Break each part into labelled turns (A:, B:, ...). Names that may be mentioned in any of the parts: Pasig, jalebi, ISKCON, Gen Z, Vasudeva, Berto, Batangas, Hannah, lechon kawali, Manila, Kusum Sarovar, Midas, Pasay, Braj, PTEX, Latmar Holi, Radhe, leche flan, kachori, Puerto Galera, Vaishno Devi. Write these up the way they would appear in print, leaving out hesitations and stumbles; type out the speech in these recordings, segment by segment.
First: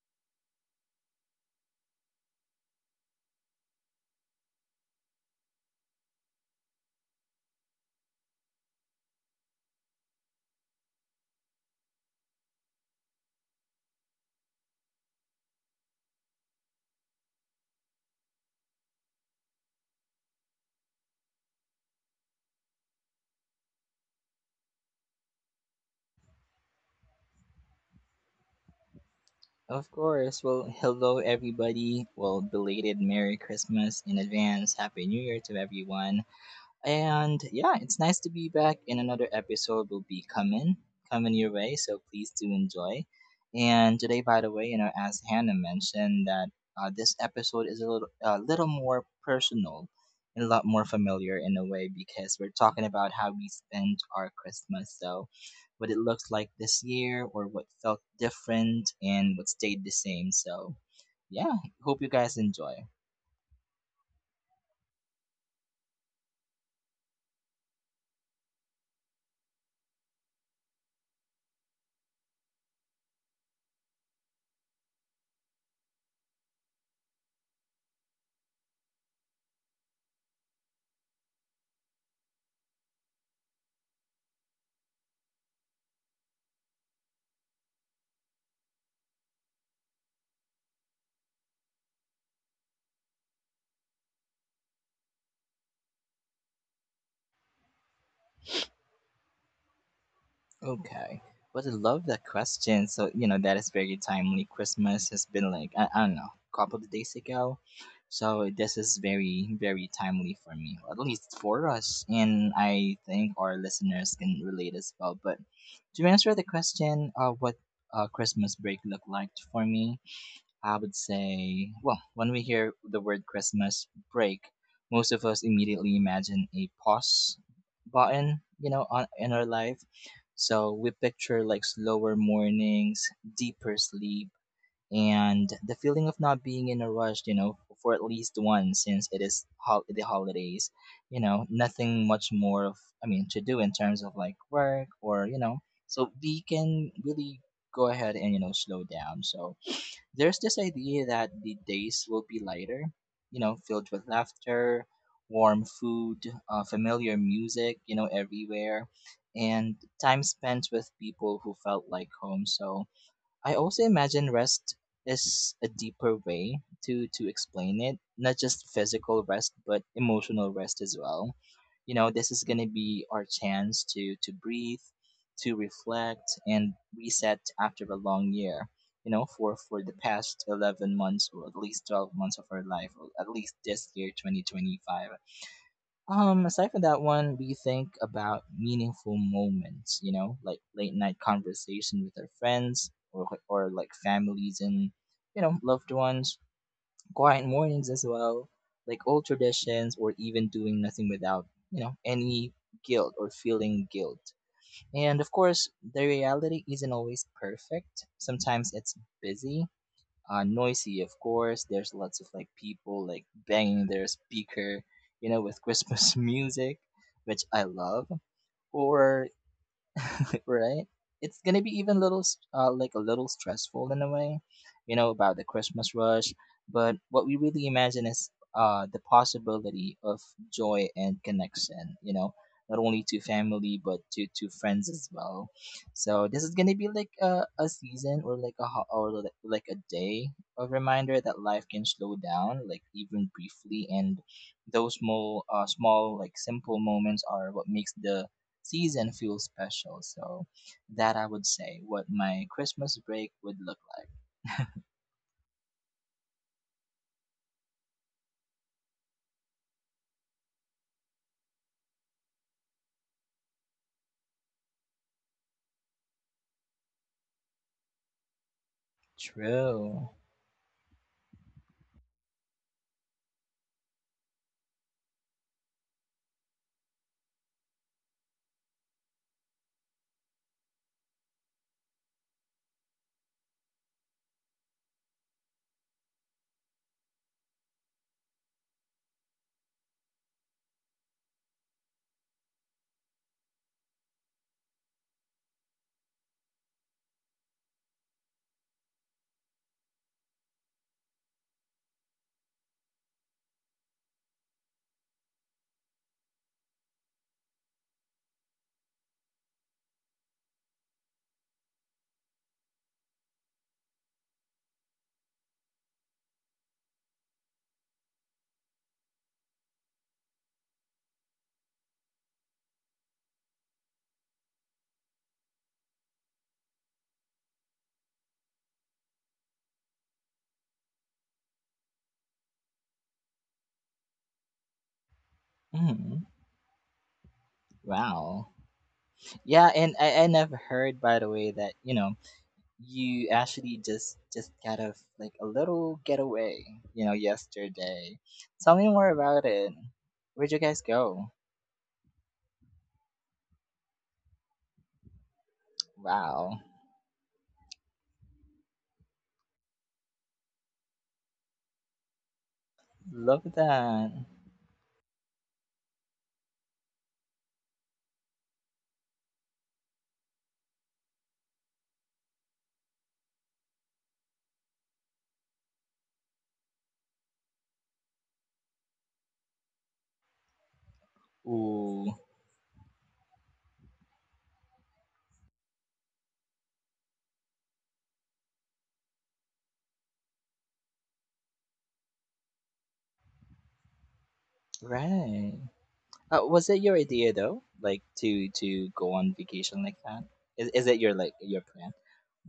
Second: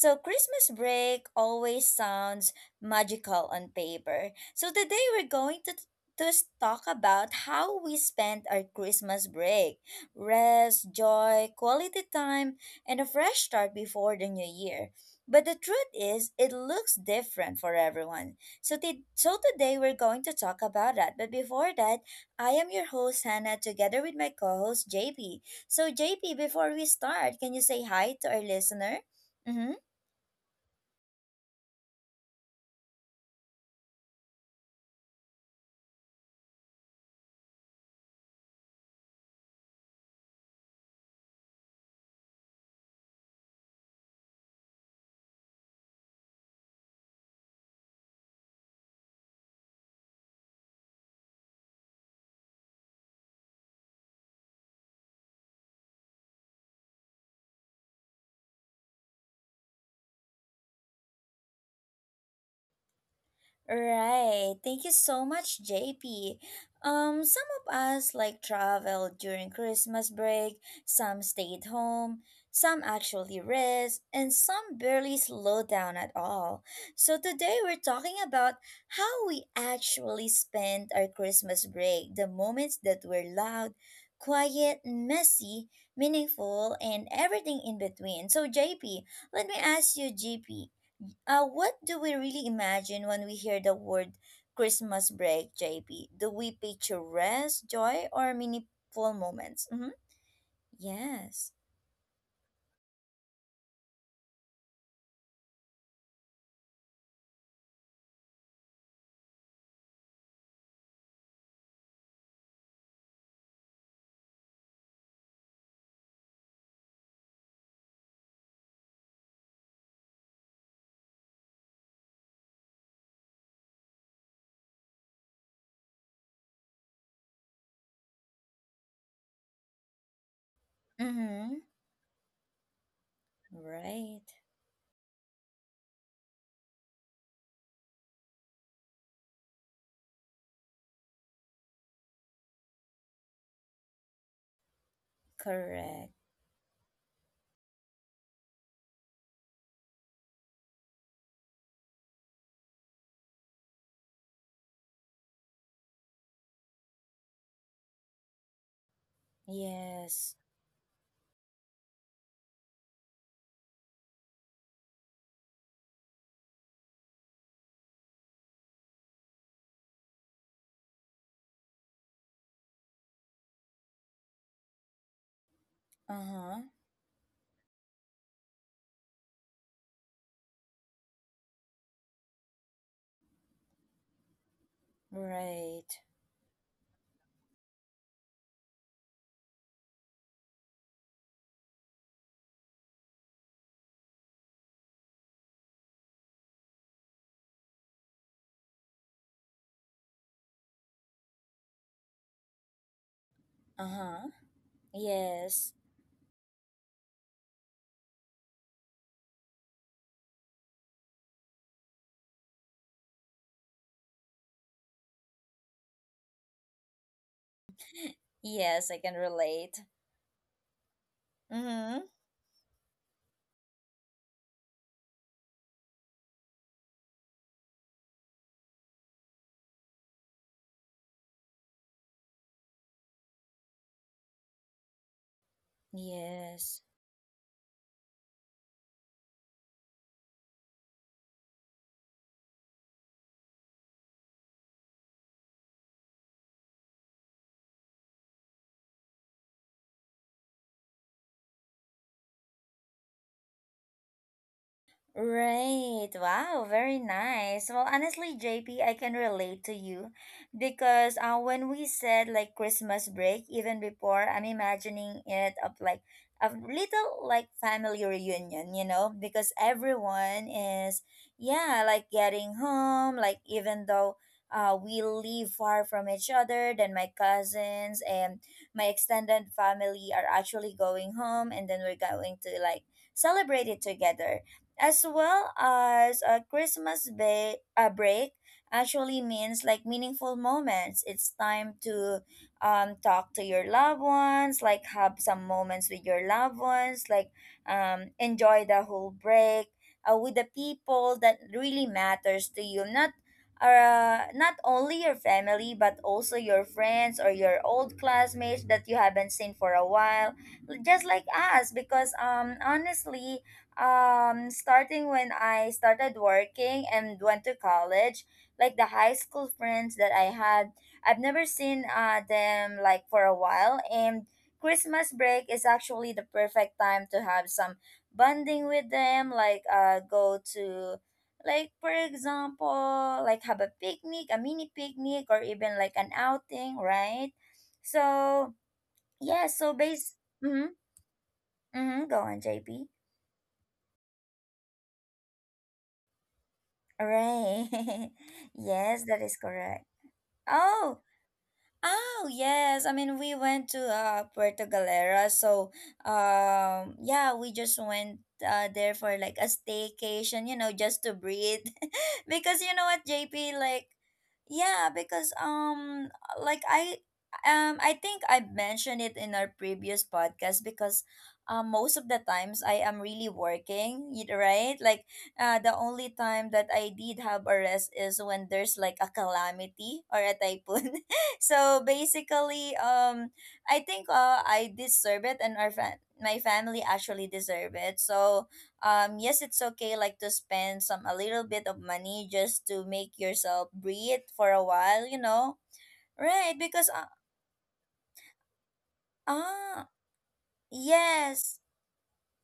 A: Christmas break always sounds magical on paper. So today we're going to talk about how we spent our Christmas break. Rest, joy, quality time, and a fresh start before the new year. But the truth is, it looks different for everyone. So, today we're going to talk about that. But before that, I am your host Hannah together with my co-host JP. So, JP, before we start, can you say hi to our listener? Mm-hmm.
B: Of course. Well, hello, everybody. Well, belated Merry Christmas in advance. Happy New Year to everyone. And yeah, it's nice to be back. And another episode will be coming your way. So please do enjoy. And today, by the way, you know, as Hannah mentioned, that this episode is a little more personal and a lot more familiar in a way because we're talking about how we spend our Christmas. So, what it looks like this year, or what felt different, and what stayed the same. So, yeah, hope you guys enjoy.
A: Right. Thank you so much, JP. Some of us like travel during Christmas break, some stayed home, some actually rest, and some barely slow down at all. So today we're talking about how we actually spend our Christmas break, the moments that were loud, quiet, messy, meaningful, and everything in between. So JP, let me ask you, JP, what do we really imagine when we hear the word Christmas break, JP? Do we picture rest, joy, or meaningful moments? Mm-hmm.
B: Okay.
A: Yes.
B: But I love that question. So, you know, that is very timely. Christmas has been like, I don't know, a couple of days ago. So this is very, very timely for me, at least for us. And I think our listeners can relate as well. But to answer the question, what Christmas break looked like for me, I would say, well, when we hear the word Christmas break, most of us immediately imagine a pause button, you know, in our life. So we picture
A: Mm-hmm.
B: like slower mornings, deeper
A: Right.
B: sleep, and the feeling of not being in a rush, you know, for at least one since it is the holidays, you know, nothing much more of, I mean, to do in terms of like work or, you know, so
A: Correct.
B: we can really go ahead and, you know, slow down. So, there's this idea that the days will be lighter, you know, filled with laughter, warm food, familiar music, you know, everywhere, and time
A: Yes.
B: spent with people who felt like home. So, I also imagine rest is a deeper way to explain it, not just physical rest, but emotional rest as well. You know, this is going to be our chance to breathe, to reflect
A: Uh-huh.
B: and reset after a long year. You know, for the past 11 months or at least 12 months of our life, or at least this year 2025.
A: Right.
B: Aside from that one, we think about meaningful moments, you know, like late night conversation with our friends or like families and you know, loved ones, quiet mornings as well, like old traditions or even doing nothing without, you know, any guilt or feeling guilt.
A: Uh-huh.
B: And of course,
A: Yes.
B: the reality isn't always perfect. Sometimes it's busy, noisy, of course. There's lots of like people like banging their speaker, you know, with Christmas music, which I love.
A: Yes, I can
B: Or
A: relate.
B: right? It's gonna be even
A: Mm-hmm.
B: little, like a little stressful in a way, you know, about the Christmas rush. But what we really imagine is the possibility of joy and connection, you know, not only to family but to friends as well. So this is gonna
A: Yes.
B: be like a season or like a ho- or like a day of reminder that life can slow down, like even briefly, and those small like simple moments are what makes the season feel special. So that I would say what my Christmas break would look like.
A: Right. Wow, very nice. Well, honestly, J P, I can relate to you because when we said like Christmas break, even before, I'm imagining it of like a little like family reunion, you know, because
B: True.
A: everyone is, yeah, like getting home, like even though we live far from each other, then my cousins and my extended family are actually going home, and then we're going to like celebrate it together as well, as a Christmas break actually means like meaningful moments. It's time to talk to your loved ones, like have some moments with your loved ones, like enjoy the whole break with the people that really matters to you. Not only your family but also your friends or your old classmates that you haven't seen for a while, just like us, because honestly, starting when I started working and went to college, like the high school friends that I had, I've never seen them like for a while, and Christmas break is actually the perfect time to have some bonding with them, like go to, like for example, like have a picnic, a mini picnic or even like an
B: Hmm.
A: outing, right?
B: Wow.
A: So yeah,
B: Yeah,
A: so
B: and I,
A: base
B: I never
A: Mm-hmm,
B: heard by the way that, you know,
A: mm-hmm, go on, JP.
B: you actually just kind of like a little getaway, you know,
A: Right.
B: yesterday. Tell me more
A: Yes, that is
B: about it.
A: correct.
B: Where'd you guys
A: Oh,
B: go?
A: Oh yes, I mean we went to Puerto Galera, so
B: Wow.
A: yeah, we just went there for like a staycation, you know, just to breathe. Because you know what,
B: Love
A: JP, like
B: that.
A: yeah, because like I I think I mentioned it in our previous podcast because most of the times I am really working, right? Like the only time that I did have a rest is when there's like a calamity or a typhoon. So
B: Ooh.
A: basically, I think, I deserve it, and our my family actually deserve it. So, yes, it's okay like to spend some a little bit of money just to make yourself breathe for a while, you
B: Right.
A: know, right?
B: Was it your idea though? Like to go on vacation
A: Ah,
B: like that? Is it your like your
A: yes,
B: plan?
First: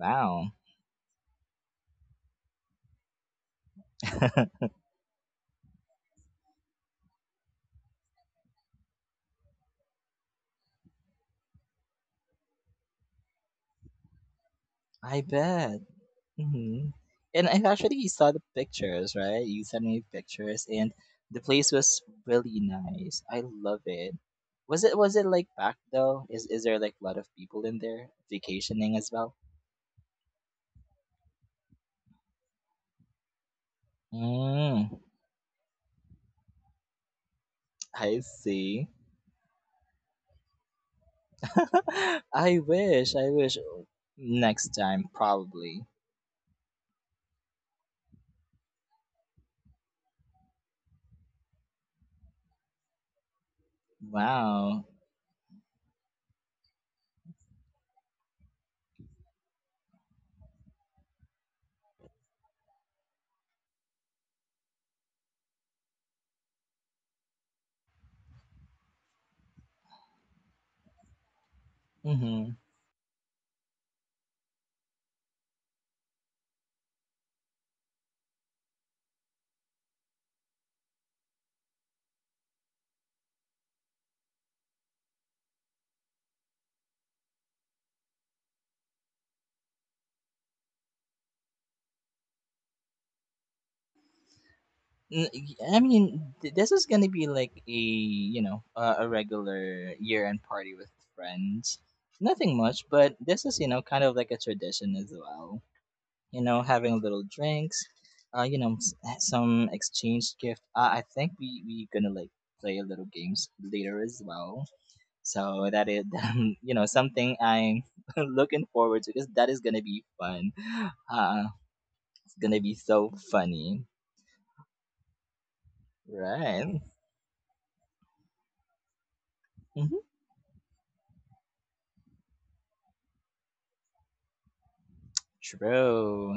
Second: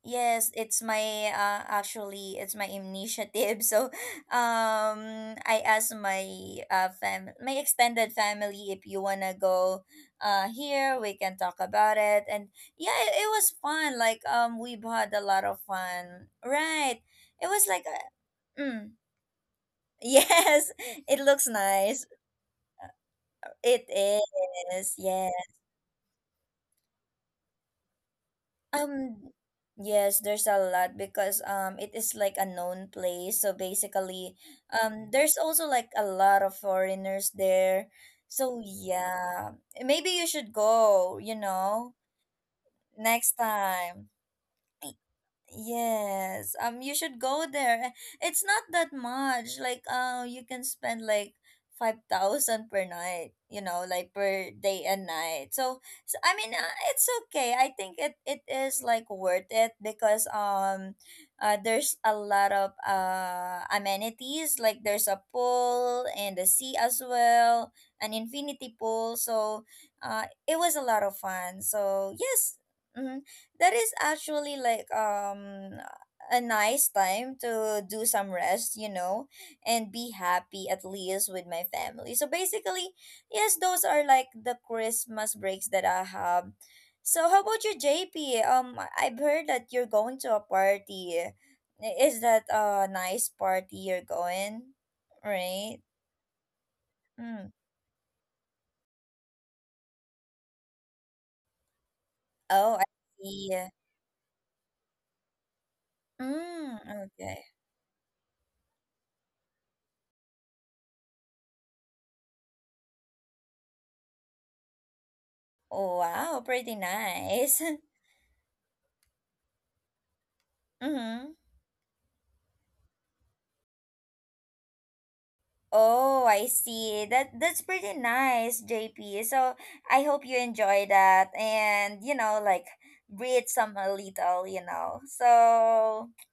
A: Yes, it's my actually it's my initiative. So, I asked my fam my extended family if you wanna go, here we can talk about it. And yeah, it was fun. Like we've had a
B: I
A: lot of
B: bet.
A: fun.
B: Hmm.
A: Right.
B: And
A: It
B: I
A: was like,
B: actually saw the
A: mm,
B: pictures, right? You sent me pictures,
A: yes,
B: and
A: it
B: the
A: looks
B: place was
A: nice.
B: really nice. I love
A: It
B: it. Was
A: is.
B: it was it
A: Yes.
B: like packed though? Is there like a lot of people in there vacationing as
A: Um,
B: well?
A: yes, there's a lot because it is like a known place. So basically,
B: Mm,
A: there's also like a lot of foreigners there.
B: I
A: So
B: see.
A: yeah, maybe you should go, you know,
B: I wish. I
A: next
B: wish
A: time.
B: next time probably.
A: Yes. Um, you should go there. It's not that much. Like you can spend like 5,000 per night, you know, like per day
B: Wow.
A: and night. So, so I mean, it's okay. I think it is like worth it because there's a lot of amenities like there's a pool and the sea as well, an infinity pool. So, it was a lot of fun. So,
B: Mm-hmm.
A: yes. Mhm. That is actually like a nice time to do some rest, you know, and be happy at least with my family. So basically, yes, those are like the Christmas breaks that I have. So how about you, JP? I've heard that you're going to a party. Is that a nice party you're going? Right?
B: I mean, this is gonna be
A: Mm.
B: like a you know a regular year-end party with friends. Nothing
A: Oh, I
B: much, but this is
A: see.
B: kind of like a tradition as well. You know,
A: Mm,
B: having little
A: okay.
B: drinks, some exchange gift. I think we gonna like play a little games later as well. So that
A: Oh,
B: is
A: wow, pretty
B: something
A: nice.
B: I'm looking forward to because that is gonna be fun.
A: Mm-hmm.
B: Uh, it's gonna be so funny,
A: Oh, I
B: right?
A: see. That that's pretty nice, JP. So I hope you enjoy that and, you know, like breathe some a little, you know. So
B: True.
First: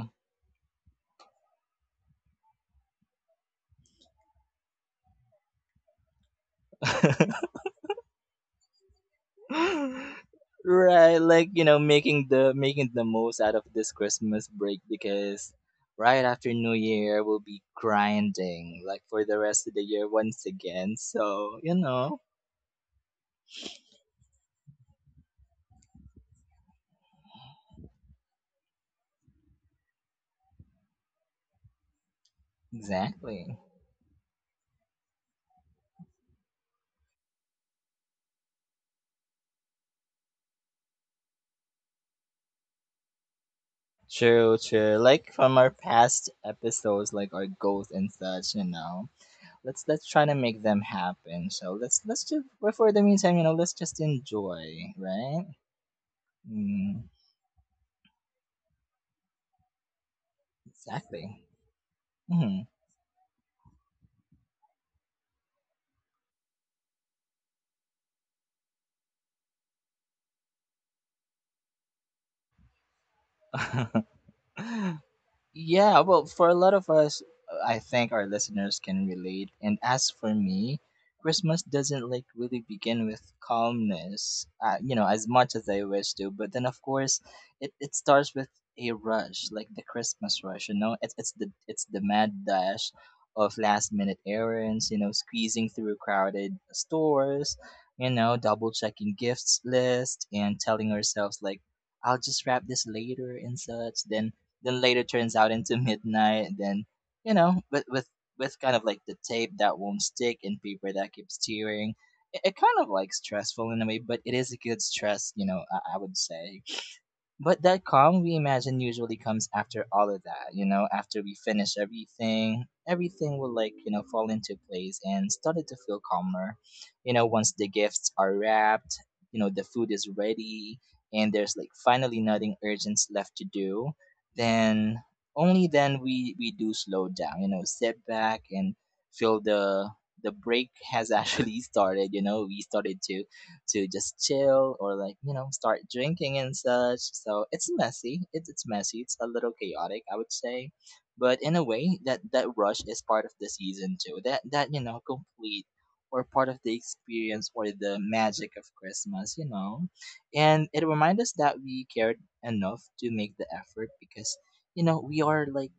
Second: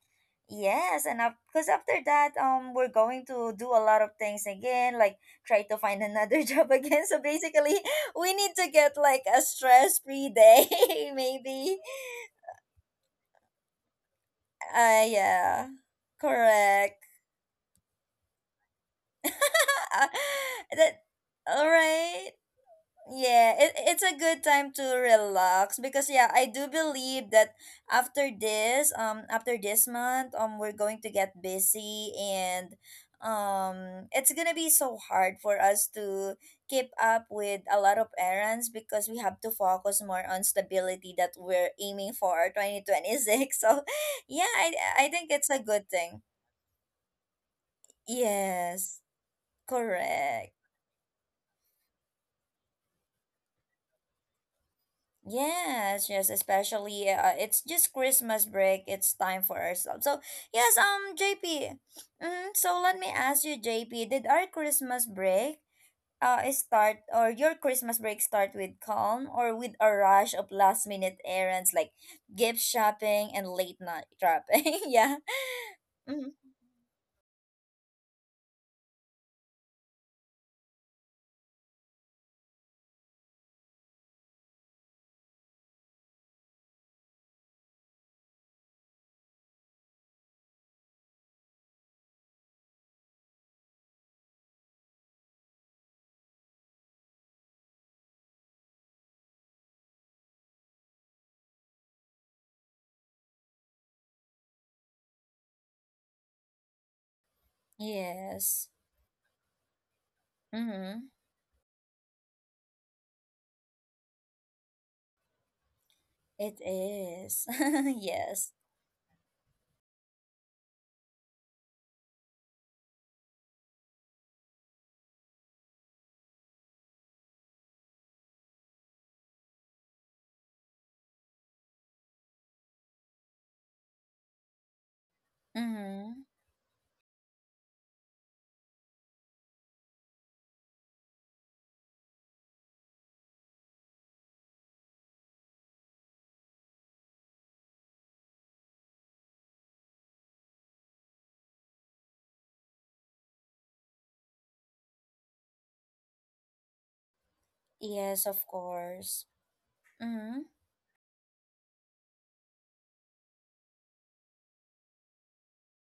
A: yes, and because after that, we're going to do a lot of things again, like try to find another job again. So basically, we need to get like a stress-free day,
B: Right, like
A: maybe.
B: making the most out of this Christmas break because
A: Yeah,
B: right after New
A: correct.
B: Year we'll be grinding like for the rest of the year once again.
A: That,
B: So,
A: all
B: you know,
A: right. Yeah, it's a good time to relax because yeah, I do believe that after this month, we're going to get busy, and
B: exactly.
A: it's gonna be so hard for us to keep up with a lot of errands because we have to focus more on stability that we're aiming for 2026. So yeah,
B: True,
A: I
B: true.
A: I think
B: Like
A: it's a
B: from our
A: good thing.
B: past episodes, like our goals and such, you
A: Yes,
B: know. Let's try to
A: correct.
B: make them happen. So let's just but for the meantime, you know, let's just enjoy, right?
A: Yes, yes, especially
B: Mm,
A: it's just Christmas break. It's time for ourselves. So yes,
B: exactly.
A: JP. Mm,
B: Mm-hmm.
A: so let me ask you, JP, did our Christmas break start or your Christmas break start with calm or with a rush of last minute errands like gift shopping and late night
B: 哈。
A: shopping? Yeah.
B: Yeah, well,
A: Mm-hmm.
B: for a lot of us, I think our listeners can relate. And as for me, Christmas doesn't like really begin with calmness, as much as I wish to. But then, of course, it starts with a rush, like the Christmas rush. You know, it's the mad dash of last minute errands. You know, squeezing through crowded stores. You know, double checking gifts list and telling ourselves like I'll just wrap this later and such. Then later turns out into midnight and then you know with
A: Yes.
B: kind of like the tape that won't stick and paper
A: Mm-hmm.
B: that keeps tearing it kind of like stressful in a way but it is a good stress you know I would
A: It
B: say
A: is.
B: but that calm we
A: Yes.
B: imagine usually comes after all of that, you know, after we finish everything, everything will like, you know, fall into place and started to feel calmer. You know, once the gifts are wrapped, you know, the food is ready and there's like finally nothing urgent left to do, then only then
A: Mm-hmm.
B: we do slow down, you know, sit back and feel the break has actually started, you know, we started to just chill or like you know start drinking and such so it's messy it's a little chaotic I would say but in a way that that rush is part of the season too that that you know complete or part of the experience or the
A: Yes, of
B: magic of
A: course.
B: Christmas you know
A: Mm-hmm.
B: and it reminds us that we cared enough to make the effort because you know we are like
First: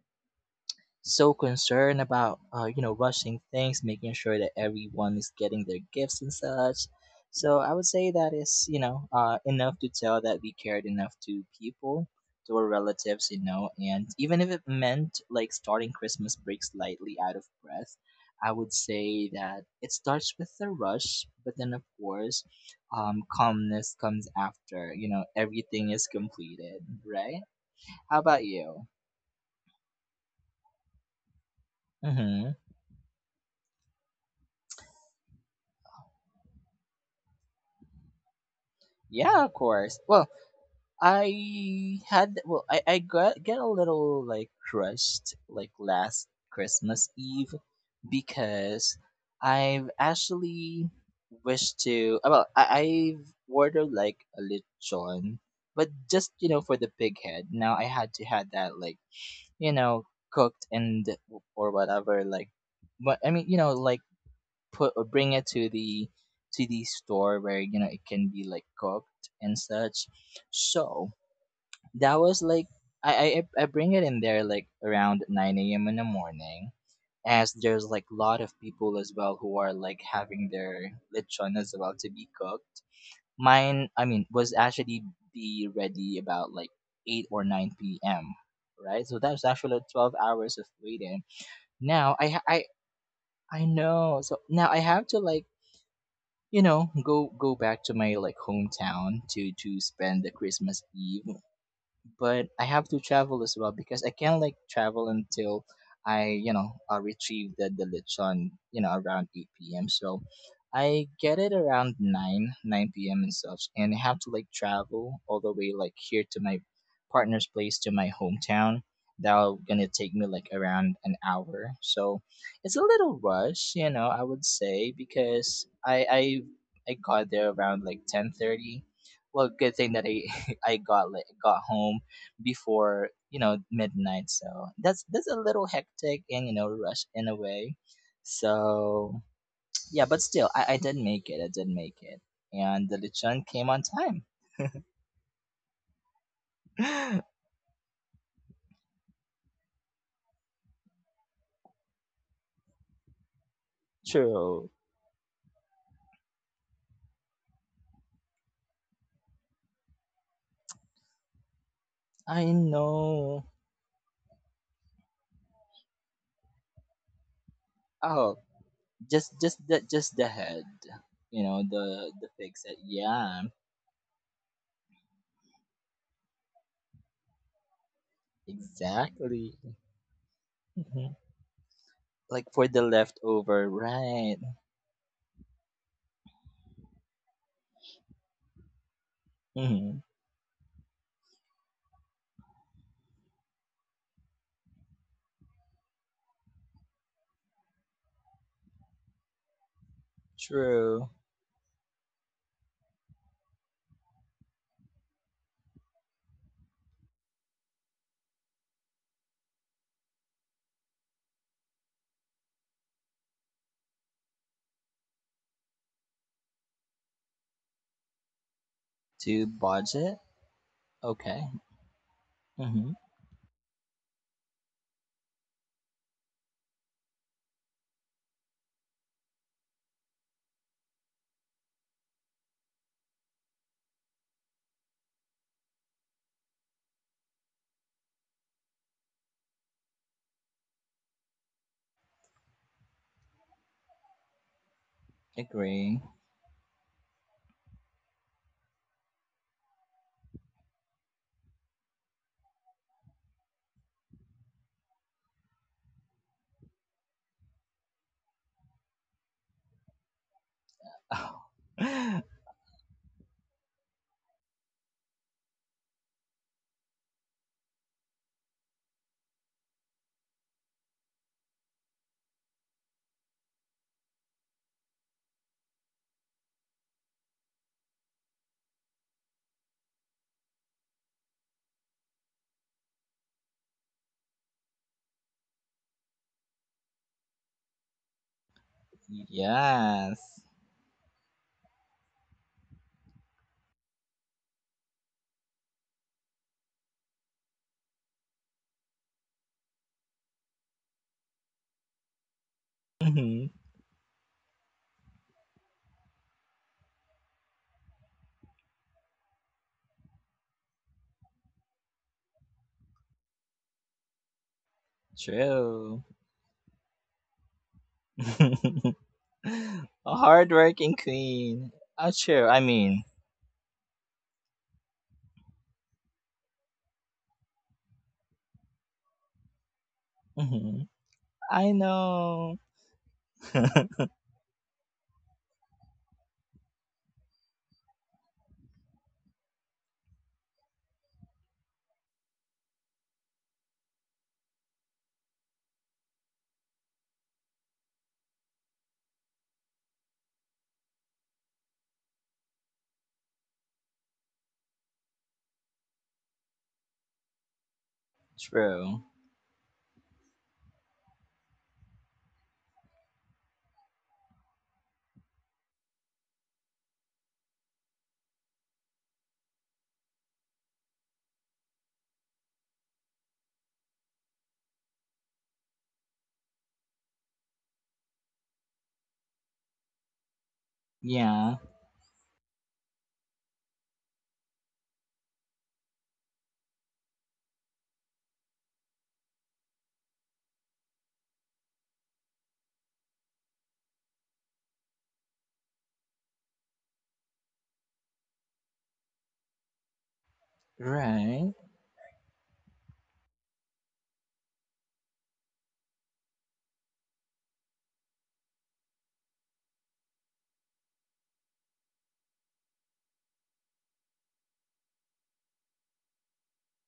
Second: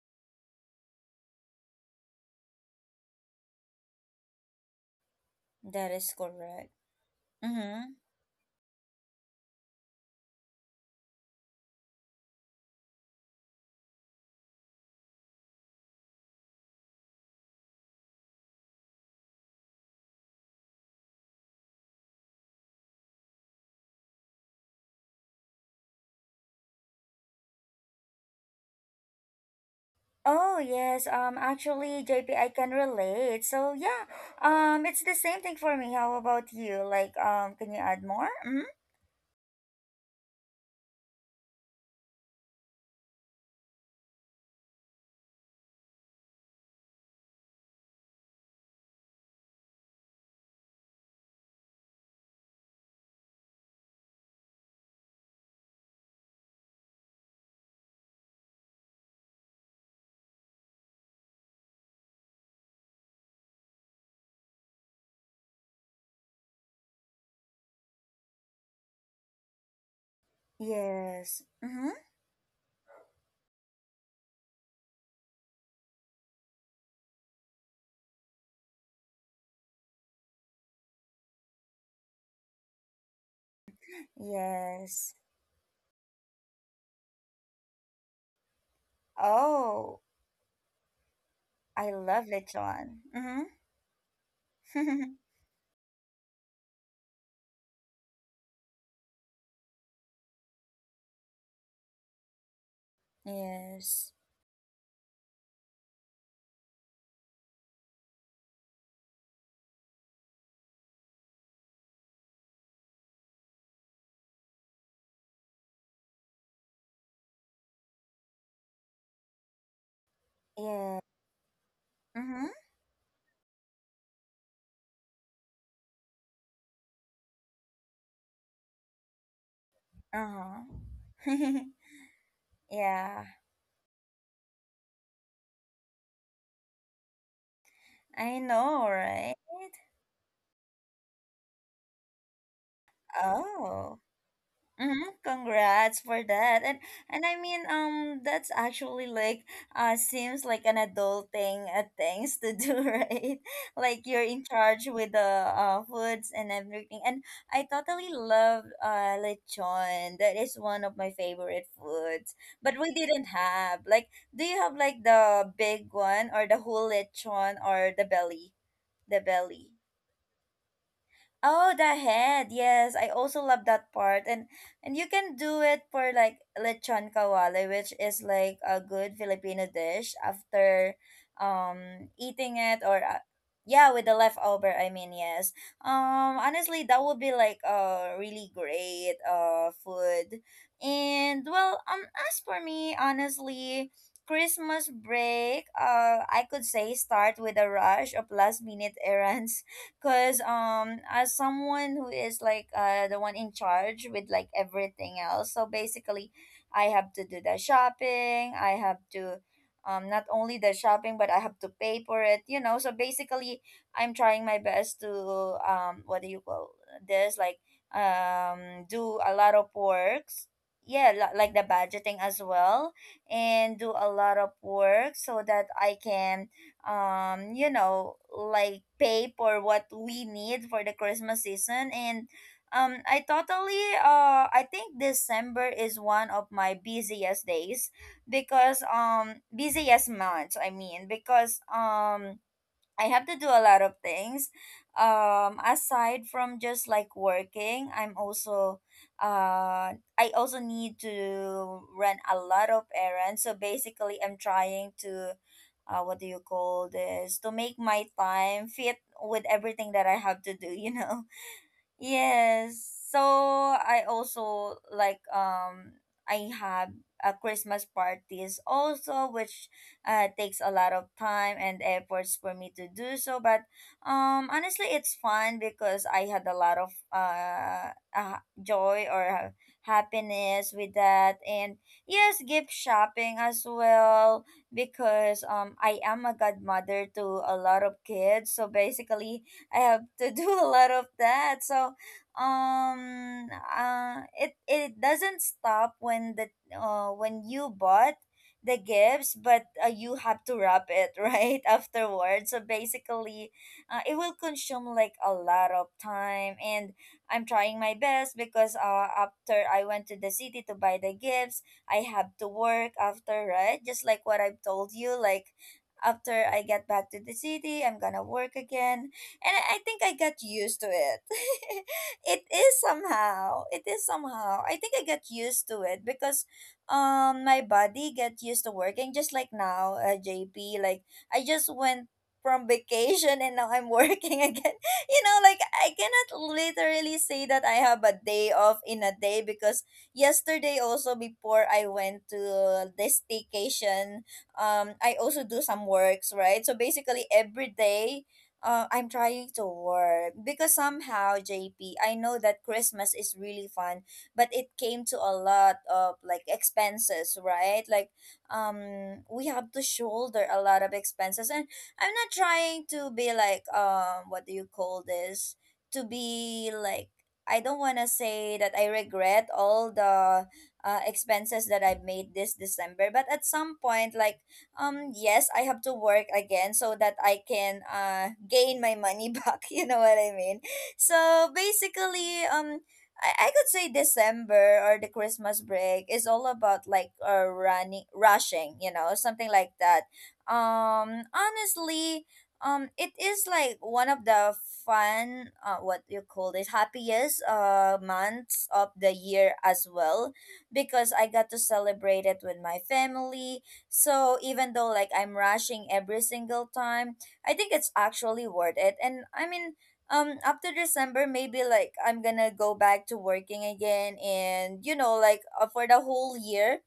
B: so concerned about rushing things making sure that everyone is getting their
A: That is
B: gifts and
A: correct.
B: such so I would
A: Mm-hmm.
B: say that is enough to tell that we cared enough to people to our relatives you know and even if it meant like starting Christmas break slightly out of breath I would say that it starts with the rush but then of course calmness comes after you know everything is completed right how about you.
A: Oh yes, actually JP, I
B: Mm-hmm.
A: can relate. So yeah, it's the same thing for me. How about you? Like um, can you add more? Mm-hmm.
B: Yeah, of course. Well, I had well, I got get a little like crushed like last Christmas Eve because I've actually wished to well, I've ordered like a lechon, but just you know for the pig head. Now I had to had that like you know cooked and or whatever like, but I mean you know like put or bring it to the store where you know it can be like cooked and such. So
A: Yes. Mm-hmm.
B: that was like I bring it in there like around nine a.m. in the morning, as there's like a lot of people as well who are like having their lechon as well to be cooked. Mine, I mean, was actually
A: Yes.
B: be ready about like eight or nine p.m. Right, so that's actually
A: Oh,
B: 12 hours of waiting.
A: I
B: Now I
A: love
B: ha-
A: it,
B: I
A: John.
B: I know. So now I have
A: Mm-hmm.
B: to like you know go back to my like hometown to spend the Christmas Eve but I have to travel as well because I
A: Yes.
B: can't like travel until I retrieve the lechon, you know, around 8 p.m. So I get it around 9 p.m. and such, and I have to like travel all the way like here to my partner's place to my hometown. That'll gonna take me like around
A: Yeah.
B: an hour. So
A: Mm-hmm.
B: it's a little rush, you know, I would say, because I got there around like 10:30. Well, good thing that I
A: Uh-huh.
B: I got home before
A: Yeah.
B: you know midnight. So that's a little hectic and you know rush in a way.
A: I know,
B: So
A: right?
B: yeah, but still, I did make it. I did make it, and the lechon came on
A: Oh.
B: time.
A: Mm-hmm. Congrats for that. And I mean, that's actually like seems like an adult thing things to do, right? Like you're in
B: True,
A: charge with the foods and everything. And I totally love lechon. That is one of my favorite foods.
B: I
A: But we didn't
B: know.
A: have like, do you have like the big one or the whole lechon or the
B: Oh,
A: belly? The
B: just just
A: belly.
B: the just the head. You know
A: Oh, the
B: the
A: head.
B: fig said,
A: Yes, I also
B: yeah,
A: love that part. And you can do it for like lechon kawali, which is like a good
B: exactly.
A: Filipino dish after
B: Mhm. Like
A: eating
B: for the
A: it or
B: leftover,
A: yeah, with the
B: right?
A: leftover, I mean, yes. Honestly, that would be like a really great
B: Hmm.
A: food. And well, um, as for me, honestly, Christmas break, I could say start with a rush of last minute errands because
B: True.
A: as someone who is like the one in charge with like everything else, so basically I have to do the shopping, I have to, not only the shopping but I have to pay for it, you know, so basically I'm trying my best to, what do you call this like do a
B: To
A: lot of
B: budget,
A: works. Yeah,
B: okay.
A: like the budgeting as
B: Hmm.
A: well, and do a lot of work so that I can, you know, like pay for what we need for the Christmas season. And I totally I think December is one of my busiest months I mean, because I have to do a lot of things.
B: Agree.
A: Aside from just like working, I'm also I also need to run a lot of errands. So basically, I'm trying to, what do you call this? To make my time fit with everything that I have to do, you know. Yes. So I also like I have a Christmas parties also which takes a lot of time and efforts for me to do so, but honestly it's fun because I had a lot of joy or happiness with that. And yes, gift shopping as well because I am a godmother to a lot of kids, so basically I have to
B: Yes.
A: do a lot of that. So, it doesn't stop when the when you bought the gifts, but you have to wrap it right afterwards. So
B: Hmm.
A: basically, it will consume like a lot of time, and I'm trying my best because after I went to the city to buy the gifts, I have to work after, right? Just like what I've told you, like
B: True.
A: after I get back to the city, I'm gonna work again. And I think
B: a
A: I got used to
B: hardworking
A: it.
B: queen. Oh, true.
A: It
B: I
A: is
B: mean,
A: somehow. It is somehow. I think I got used to it because my body got used to working just like now,
B: hmm
A: JP. Like I
B: I
A: just went
B: know.
A: from vacation and now I'm working again. You know, like I cannot literally say that I have a day off in a day because yesterday also before I went to this vacation, I also do some works, right? So basically every day I'm trying to work because somehow, JP, I know that Christmas is really fun, but it came to a lot of like expenses, right? Like,
B: True.
A: we have to shoulder a lot of expenses, and I'm not trying to be like, what do you call this? To be like, I don't want to say that I regret all the expenses that I've made this December, but at some point, like yes, I have to work again so that I can gain my money back, you know what I mean. So
B: Yeah.
A: basically, I could say December or the Christmas break is all about like running, rushing, you know, something like that. Honestly, it is like one of the fun, what you call it, happiest months of the year as well because I got
B: Right.
A: to celebrate it with my family. So even though like I'm rushing every single time, I think it's actually worth it. And I mean, after December, maybe like I'm gonna go back to working again, and you know, like for the whole year,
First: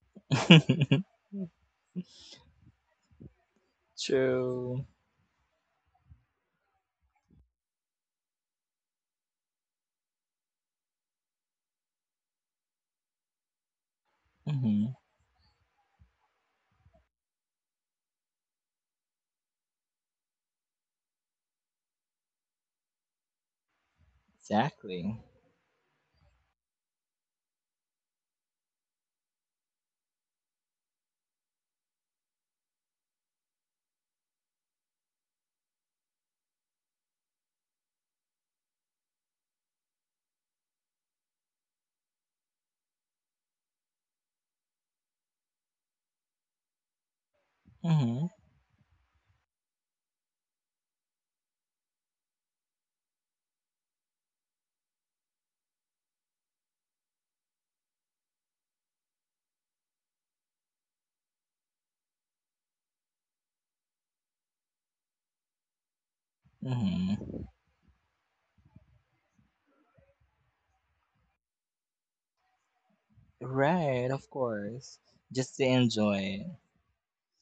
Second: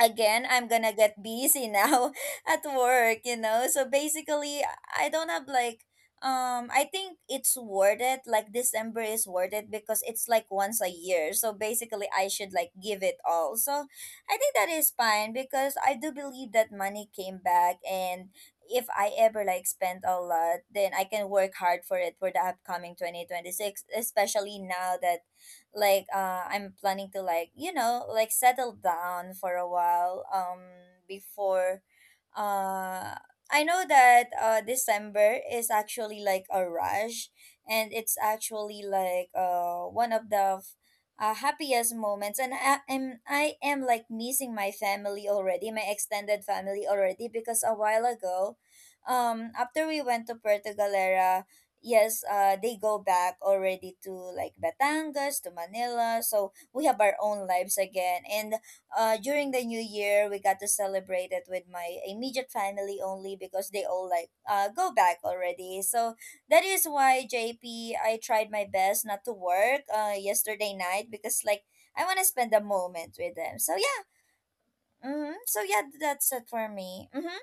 A: again I'm gonna get busy now at work, you know. So basically
B: True.
A: I don't have like I think it's worth it. Like December is worth it because it's like once a year, so basically I should like give it all. So I think that
B: Hmm
A: is fine because I do believe that money came back. And if I ever like spent a lot, then I can work hard for it for the upcoming 2026, especially now
B: Exactly.
A: that like I'm planning to, like, you know, like settle down for a while. Before uh I know that December is actually like a rush, and it's actually like one of the happiest moments. And I am like missing my family already, my extended family already, because a while
B: hmm
A: ago, after we went to Puerto Galera, yes, they go back already to like Batangas, to Manila. So we have our own lives again. And during the new year, we got to celebrate it with my immediate family only because they all like go back already. So that is why,
B: hmm
A: JP, I tried my best not to work yesterday night, because like I want to spend a moment with them. So yeah.
B: Right. Of course.
A: Mm-hmm.
B: Just
A: So
B: to
A: yeah,
B: enjoy
A: that's it
B: it.
A: for me. Mm-hmm.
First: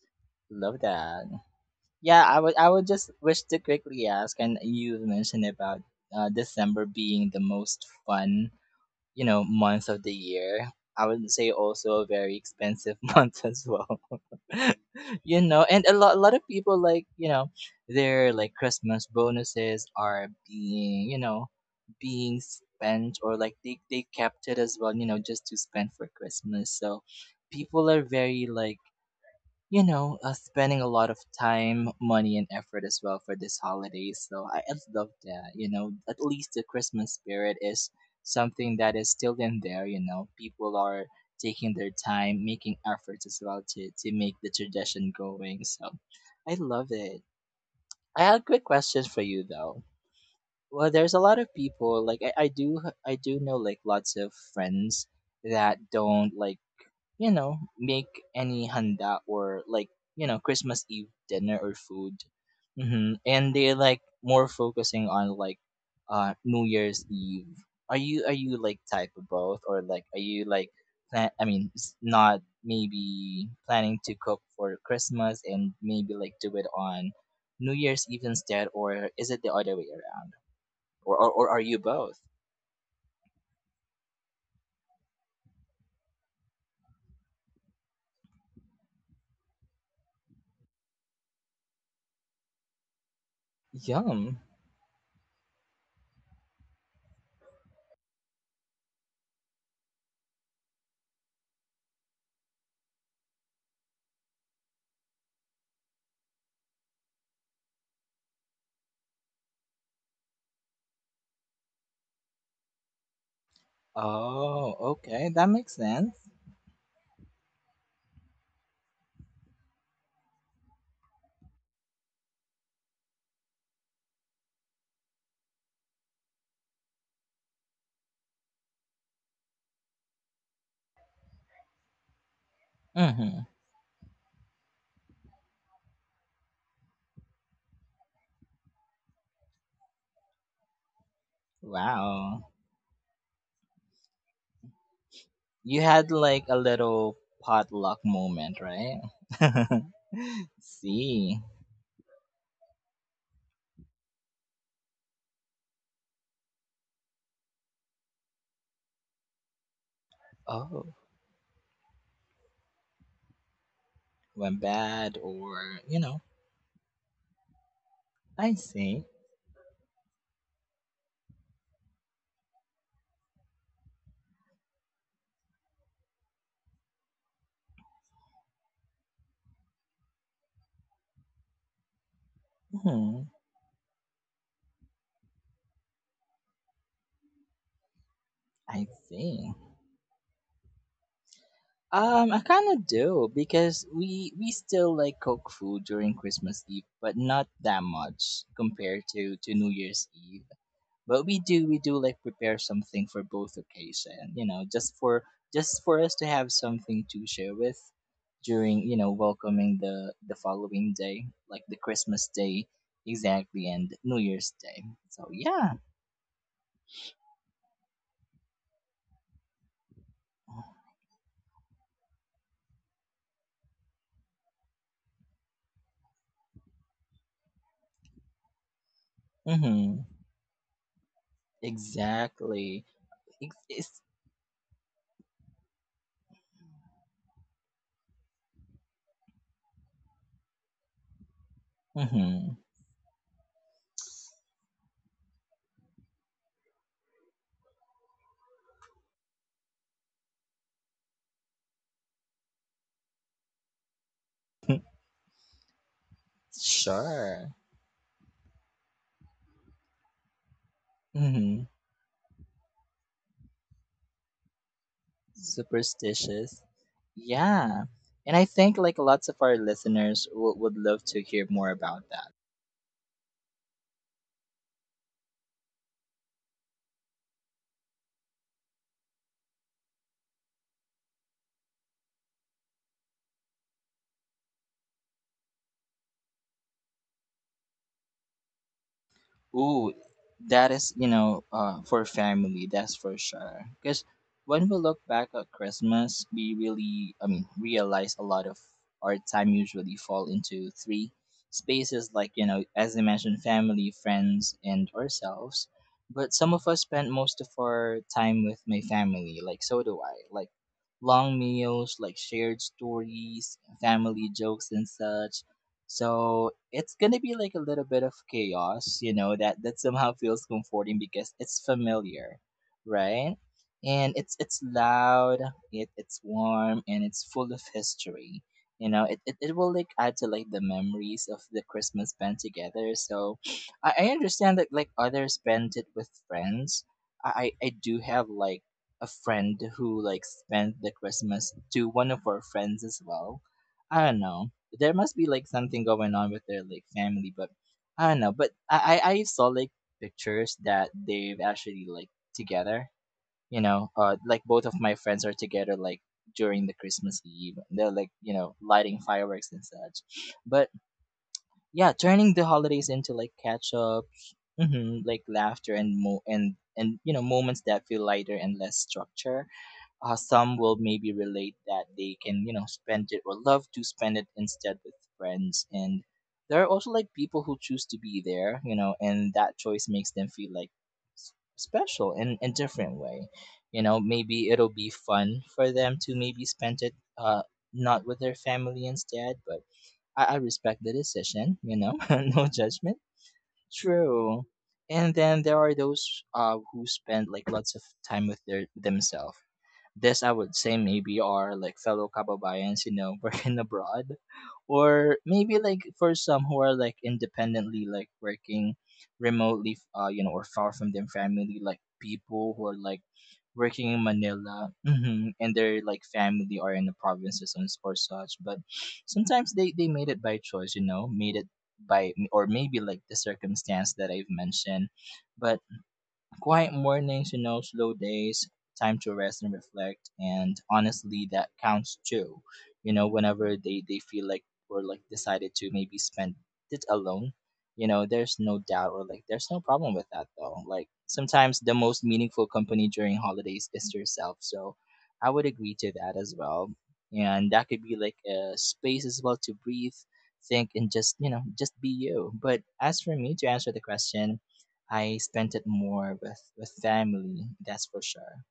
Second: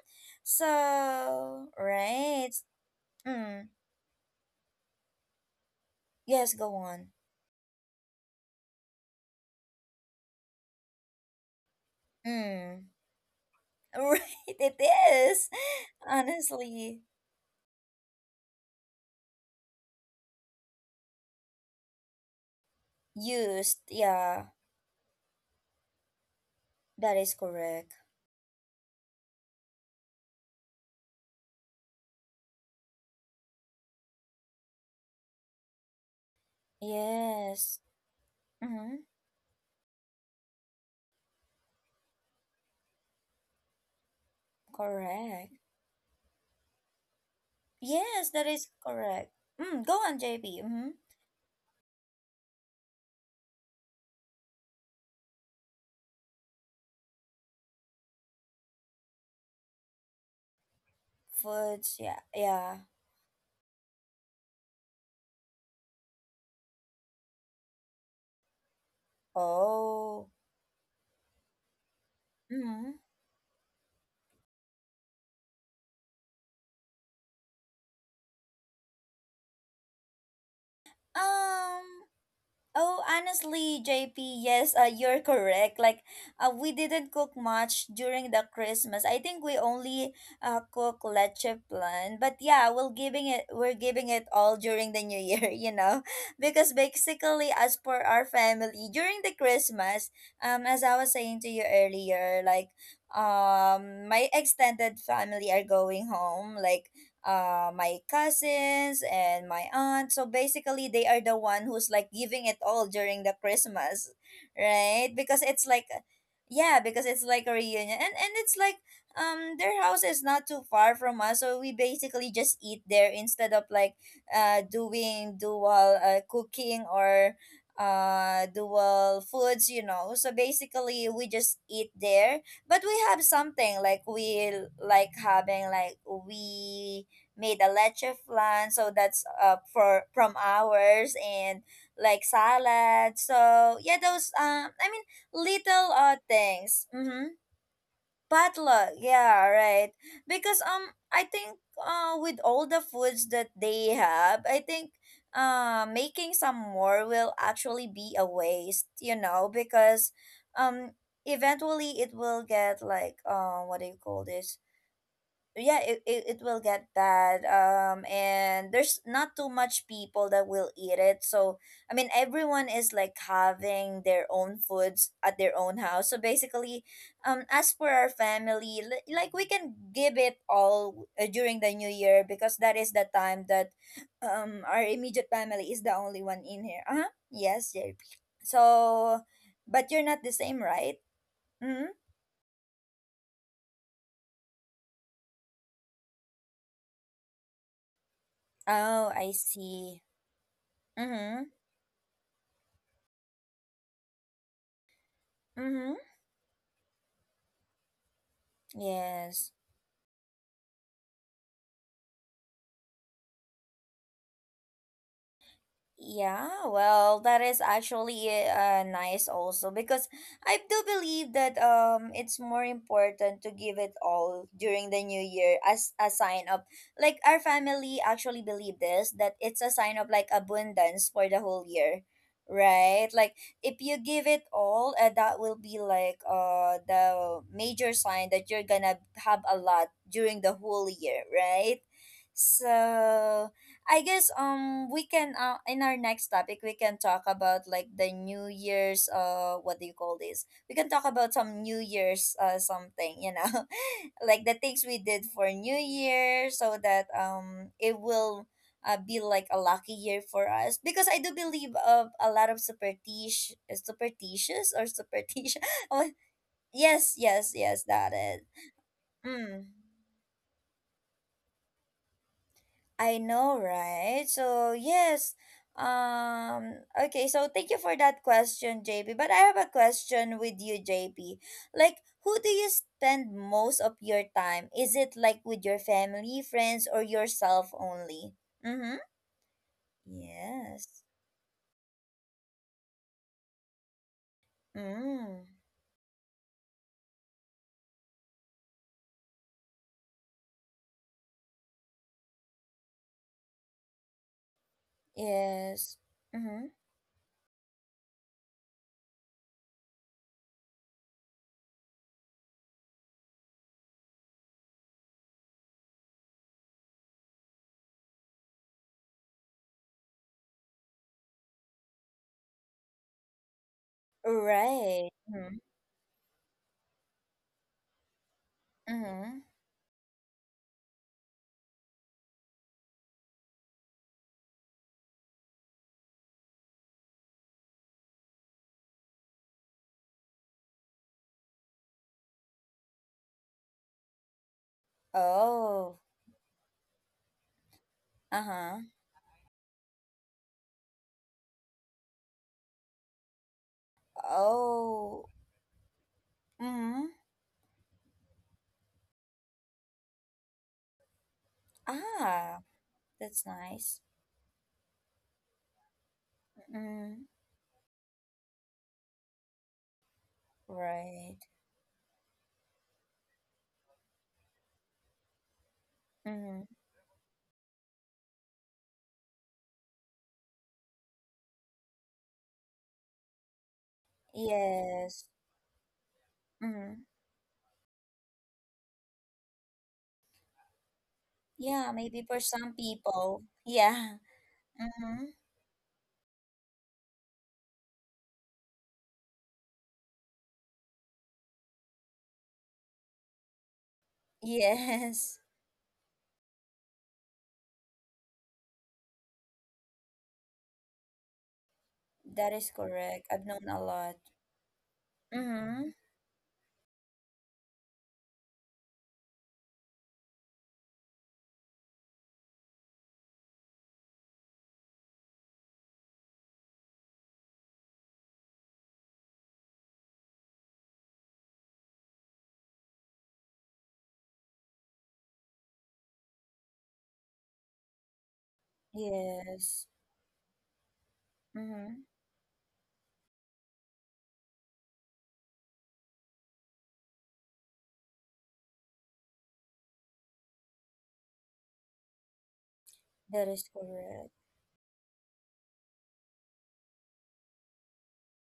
B: Love that.
A: So,
B: Yeah, I
A: right.
B: would I would just wish to
A: Mm.
B: quickly ask, and you mentioned about
A: Yes, go
B: December
A: on.
B: being the most fun, month of the year. I would say also a very
A: Mm,
B: expensive month as well.
A: right, it is
B: And a lot of people
A: honestly
B: their like Christmas bonuses are being, being spent or like they,
A: used.
B: they kept
A: Yeah,
B: it as well, just to spend for Christmas. So
A: that is
B: people are
A: correct.
B: very like spending a lot of time, money, and effort as well for this holiday. So I love that. You know, at least the Christmas spirit
A: Yes.
B: is something that
A: Mm-hmm.
B: is still in there. You know, people are taking their time, making efforts as well to make the tradition
A: Correct.
B: going. So I love it. I
A: Yes,
B: have a
A: that
B: quick
A: is
B: question for
A: correct.
B: you though.
A: Mm, go on, JB.
B: Well,
A: Mm-hmm.
B: there's a lot of people like I do know like lots of friends that don't like make any handa or like, you know, Christmas Eve dinner or
A: Foods.
B: food.
A: Yeah. Yeah.
B: Hmm And they're like more focusing on like New Year's Eve. Are you like type of both or like are
A: Oh.
B: you like plan I mean s- not
A: Mm-hmm.
B: maybe planning to cook for Christmas and maybe like do it on New Year's Eve instead or is it the other way around? Or are you
A: Um.
B: both?
A: Oh, honestly, JP, yes, you're correct. Like, we didn't cook much during the Christmas. I think we only cook leche plan. But yeah, we're giving it
B: Yum.
A: all during the New Year, you know, because basically, as per our family, during the Christmas, as I was saying to you earlier, like, my extended family are going home, like my cousins and my aunt. So basically, they are the one who's like giving it all during the Christmas,
B: Oh,
A: right?
B: okay.
A: Because
B: That
A: it's
B: makes
A: like,
B: sense.
A: yeah, because it's like a reunion, and it's like their house is not too far from us, so we basically just eat there instead of like doing dual cooking or dual foods, you know. So basically we just eat there, but we have
B: Mm-hmm.
A: something like we like having, like we made a leche flan, so that's for from ours, and like
B: Wow.
A: salad. So yeah, those I mean
B: You
A: little
B: had like a
A: things.
B: little
A: Mm-hmm.
B: potluck moment,
A: Potluck,
B: right?
A: yeah, right. Because I
B: see.
A: think with all the foods that they have, I think making some more will actually be a waste, you know, because
B: Oh,
A: um eventually it will get like what do you call
B: went
A: this,
B: bad or,
A: yeah,
B: you
A: it,
B: know,
A: it, it will get bad.
B: I
A: And
B: see.
A: there's not too much people that will eat it, so I mean everyone is like having their own foods at their own house. So basically as for our family, like we can give it all during the new year because that is the
B: Hmm,
A: time that our immediate family is the only one in here. Uh-huh, yes, JP.
B: I
A: So
B: see.
A: but you're not the same, right? Mm-hmm.
B: I kind of do because we still like cook food during Christmas Eve, but not that much compared
A: Oh, I
B: to New
A: see.
B: Year's Eve. But we
A: Mm-hmm.
B: do we do like prepare something for both occasion, you know, just
A: Mm-hmm.
B: for us to have something to share with during, you know,
A: Yes.
B: welcoming the following day, like the Christmas day, exactly, and New Year's Day. So yeah.
A: Yeah, well, that is actually nice also because I do believe that it's more important to give it all during the new year as a sign of like our family actually believe this, that it's a sign
B: Mm-hmm.
A: of like abundance for the whole year.
B: Exactly.
A: Right? Like
B: it's,
A: if you
B: it's
A: give it all, that will be like the major sign that you're gonna have a lot during the whole year, right?
B: mm-hmm.
A: So I guess we can in our next topic we can talk about like the New Year's what do you call this? We can talk about some New Year's something, you know, like the things we did for New Year, so that
B: Sure.
A: it will be like a lucky year for us because I do
B: Mm-hmm.
A: believe of a lot of superstition superstitious or superstition. Oh,
B: Superstitious.
A: yes yes
B: Yeah,
A: yes that
B: and I
A: is.
B: think like lots of our
A: Mm.
B: listeners would love to hear more about that.
A: I know, right? So yes. Okay, so thank you for that question, JP. But I have a question with you, JP. Like who do you spend most of your time? Is it like with your family, friends, or yourself only? Mm-hmm.
B: Ooh, that is,
A: Yes.
B: you know, for family, that's for sure. Because when we look back at
A: Mm.
B: Christmas, we really, I mean, realize a lot of our time usually fall into three spaces, like, you know, as I mentioned, family, friends, and ourselves.
A: Yes.
B: But some of
A: Mm-hmm.
B: us spend most of our time with my family, like, so do I. Like, long meals, like, shared stories, family jokes, and such, so it's gonna be like a little bit of chaos, you know, that that somehow feels comforting because it's familiar, right? And it's
A: Right.
B: loud,
A: Mm-hmm.
B: it's warm, and it's full of history. You know,
A: Mm-hmm.
B: it will like add to like the memories of the Christmas spent together. So I understand that like others spend it with friends. I do have like a friend who like spent the Christmas to one of our friends as well. I don't know, there must be like something
A: Oh.
B: going on with their like family, but I don't know. But
A: Uh-huh.
B: I saw like pictures that they've actually like together. You know, like both of my friends
A: Oh.
B: are together like during the
A: Mm-hmm.
B: Christmas Eve. They're like you know lighting fireworks and such. But yeah, turning the
A: Ah,
B: holidays into like
A: that's
B: catch
A: nice.
B: ups, hmm like laughter and mo and you know
A: Mm-hmm.
B: moments that feel lighter and less structure. Some will maybe
A: Right.
B: relate that they can you know spend it or love to spend it instead with friends, and there
A: Mm-hmm.
B: are also like people who choose to be there, you know, and that choice makes them feel like s- special in a different way. You know, maybe it'll be
A: Yes.
B: fun for them to maybe spend it
A: Mm-hmm.
B: not with their family instead. But I respect the decision, you
A: Yeah,
B: know.
A: maybe for
B: No
A: some
B: judgment.
A: people. Yeah.
B: True. And
A: Mm-hmm.
B: then there are those who spend like lots of time with their themselves. This I would say maybe are like fellow kababayans, you know, working abroad, or
A: Yes.
B: maybe like for some who are like independently like working remotely, you know, or far from their family, like
A: That
B: people who
A: is
B: are like
A: correct. I've known a
B: working in
A: lot.
B: Manila, mhm, and their
A: Mm-hmm.
B: like family are in the provinces and s- or such. But sometimes they made it by choice, you know, made it by or maybe like the circumstance that I've mentioned, but quiet mornings, you know, slow days, time to rest and reflect, and honestly, that counts too. You know, whenever they feel like or like decided to maybe spend it alone, you know, there's no doubt or like there's no
A: Yes.
B: problem with that though. Like sometimes the most
A: Mm-hmm.
B: meaningful company during holidays is yourself, so I would agree to that as well. And that could be like a space as well to breathe, think, and just you know just be you. But as for me to
A: That is
B: answer the
A: correct.
B: question, I spent it more with family. That's for sure.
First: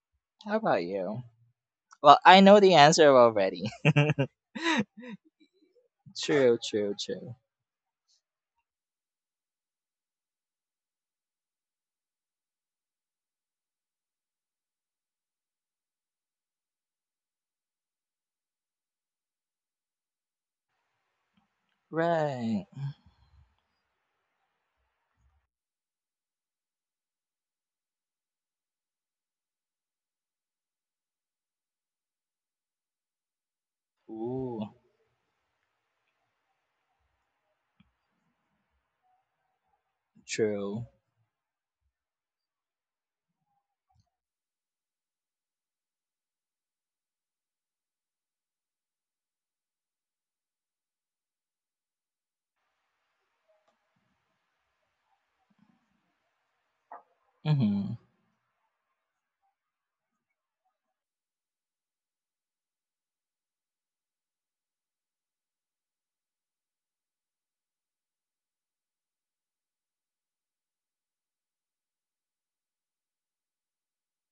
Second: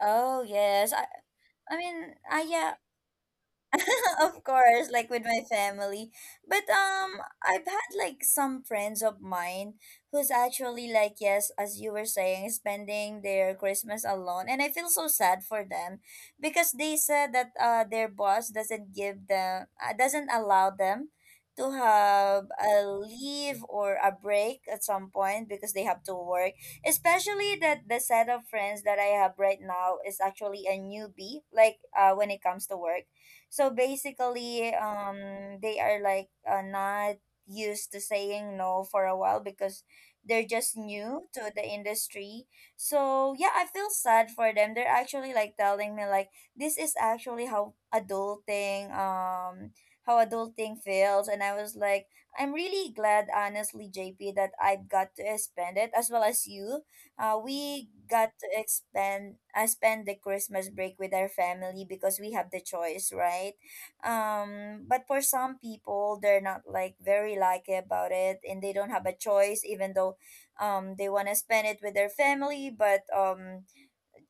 A: Oh,
B: How about
A: yes.
B: you?
A: I mean,
B: Well, I
A: I
B: know
A: yeah,
B: the answer already.
A: of course, like with my family.
B: True,
A: But
B: true, true.
A: I've had like some friends of mine who's actually like yes, as you were saying, spending their Christmas alone, and I feel so sad for them because they said that their boss doesn't give them doesn't allow them to have
B: Right.
A: a leave or a break at some point because they have to work, especially that the set of friends that I have right now is actually a newbie, like when it comes to work. So
B: Ooh,
A: basically, they are like not used to saying no for a while because they're just
B: true.
A: new to the industry. So yeah, I feel sad for them. They're actually like telling me like this is actually how adulting feels, and I was like I'm really glad honestly, JP, that I've got to spend it as well as you. We
B: Mhm.
A: got to expend spend the Christmas break with our family because we have the choice, right? But for some people, they're not like very lucky about it, and they don't have a choice, even though they want to spend it with their family, but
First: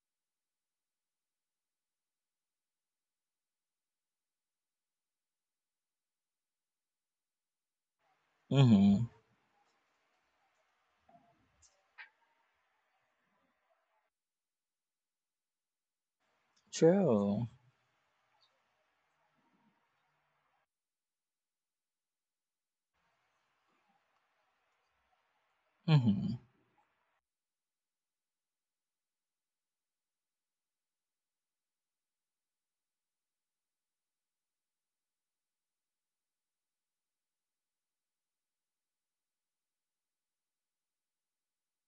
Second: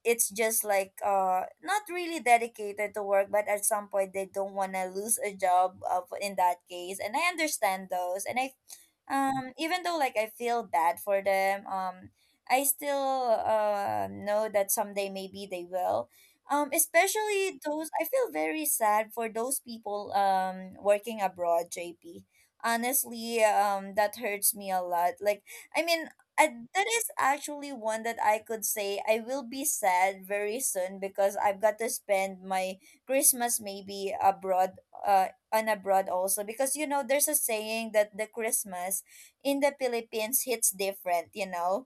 A: it's just like not really dedicated to work, but at some point they don't want to lose a job of in that case. And I understand those, and I
B: Mhm.
A: even though like I feel bad for them, I still know that someday maybe they will.
B: True.
A: Especially those, I feel very sad for those people working abroad, JP, honestly. That hurts me a lot, like I mean,
B: Mhm.
A: and that is actually one that I could say I will be sad very soon because I've got to spend my Christmas maybe abroad, on abroad also. Because you know, there's a saying that the Christmas in the Philippines hits different, you know.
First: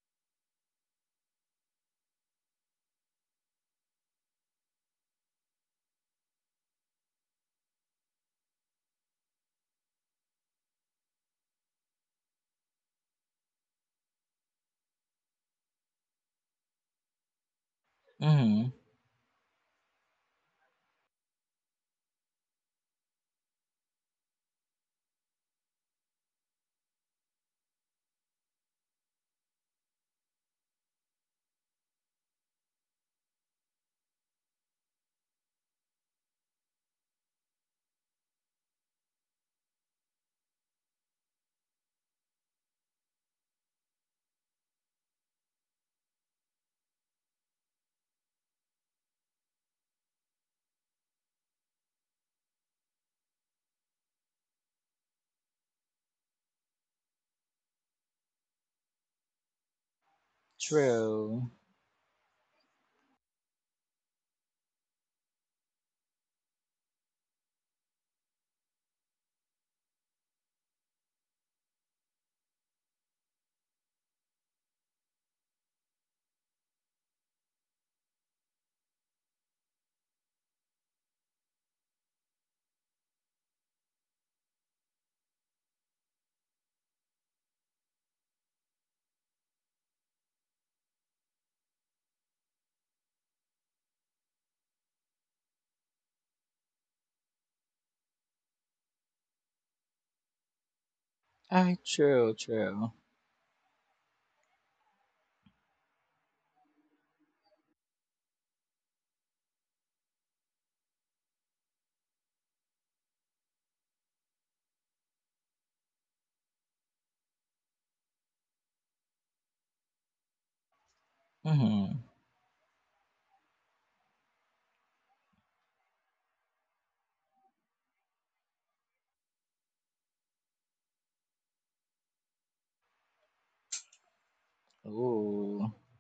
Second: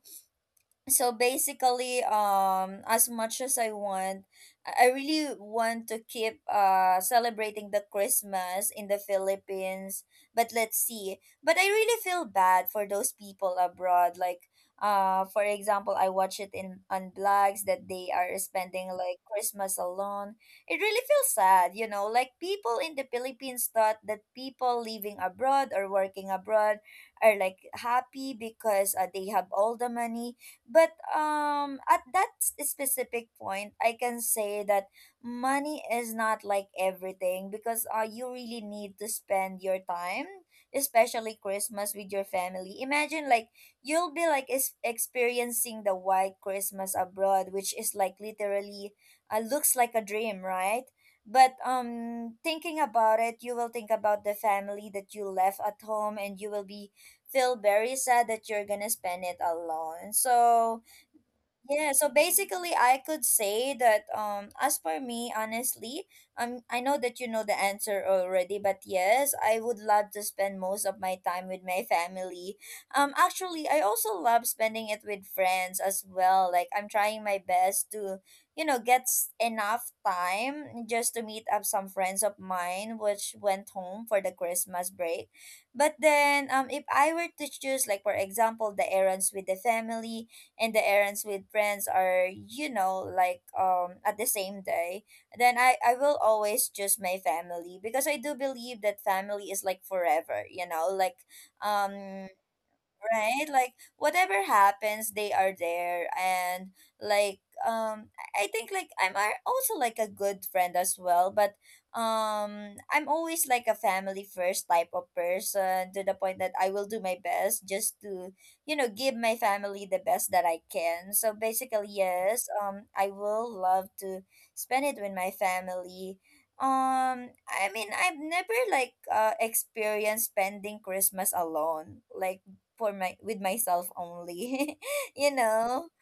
A: So basically as much as I want, I really want to keep celebrating the Christmas in the Philippines, but let's see. But I really feel bad for those people abroad, like for example, I watch it in on blogs that they are
B: Mhm.
A: spending like Christmas alone. It really feels sad, you know, like people in the Philippines thought that people living abroad or working abroad are like happy because they have all the money. But at that specific point, I can say that money is not like everything because you really need to spend your time, especially Christmas with your family. Imagine like you'll be like is experiencing the white Christmas abroad, which is like literally looks like a dream, right? But thinking about it, you will think about the family that you left at home and you will be feel very sad that you're gonna spend it alone. So,
B: True.
A: yeah, so basically I could say that as for me honestly, I know that you know the answer already, but yes, I would love to spend most of my time with my family. Actually, I also love spending it with friends as well. Like I'm trying my best to, you know, enough time just to meet up some friends of mine which went home for the Christmas break. But then if I were to choose, like, for example, the errands with the family, and the errands with friends are, you know, like at the same day, then I will always choose my family, because I do believe that family is like forever, you know, like
B: I
A: um
B: true, true.
A: right? Like whatever happens, they are there, and like I think like I'm also like a good friend as well, but I'm always like a family first type of person, to the point that I will do my best just to, you know, give my family the best that I can. So basically,
B: Mhm.
A: yes, I will love to spend it with my family. I mean, I've never like experienced spending Christmas alone. Like for my with myself only you
B: Ooh,
A: know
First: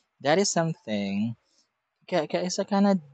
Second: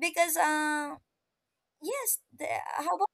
A: because
B: that is something.
A: yes the,
B: It's a kind
A: how
B: of
A: about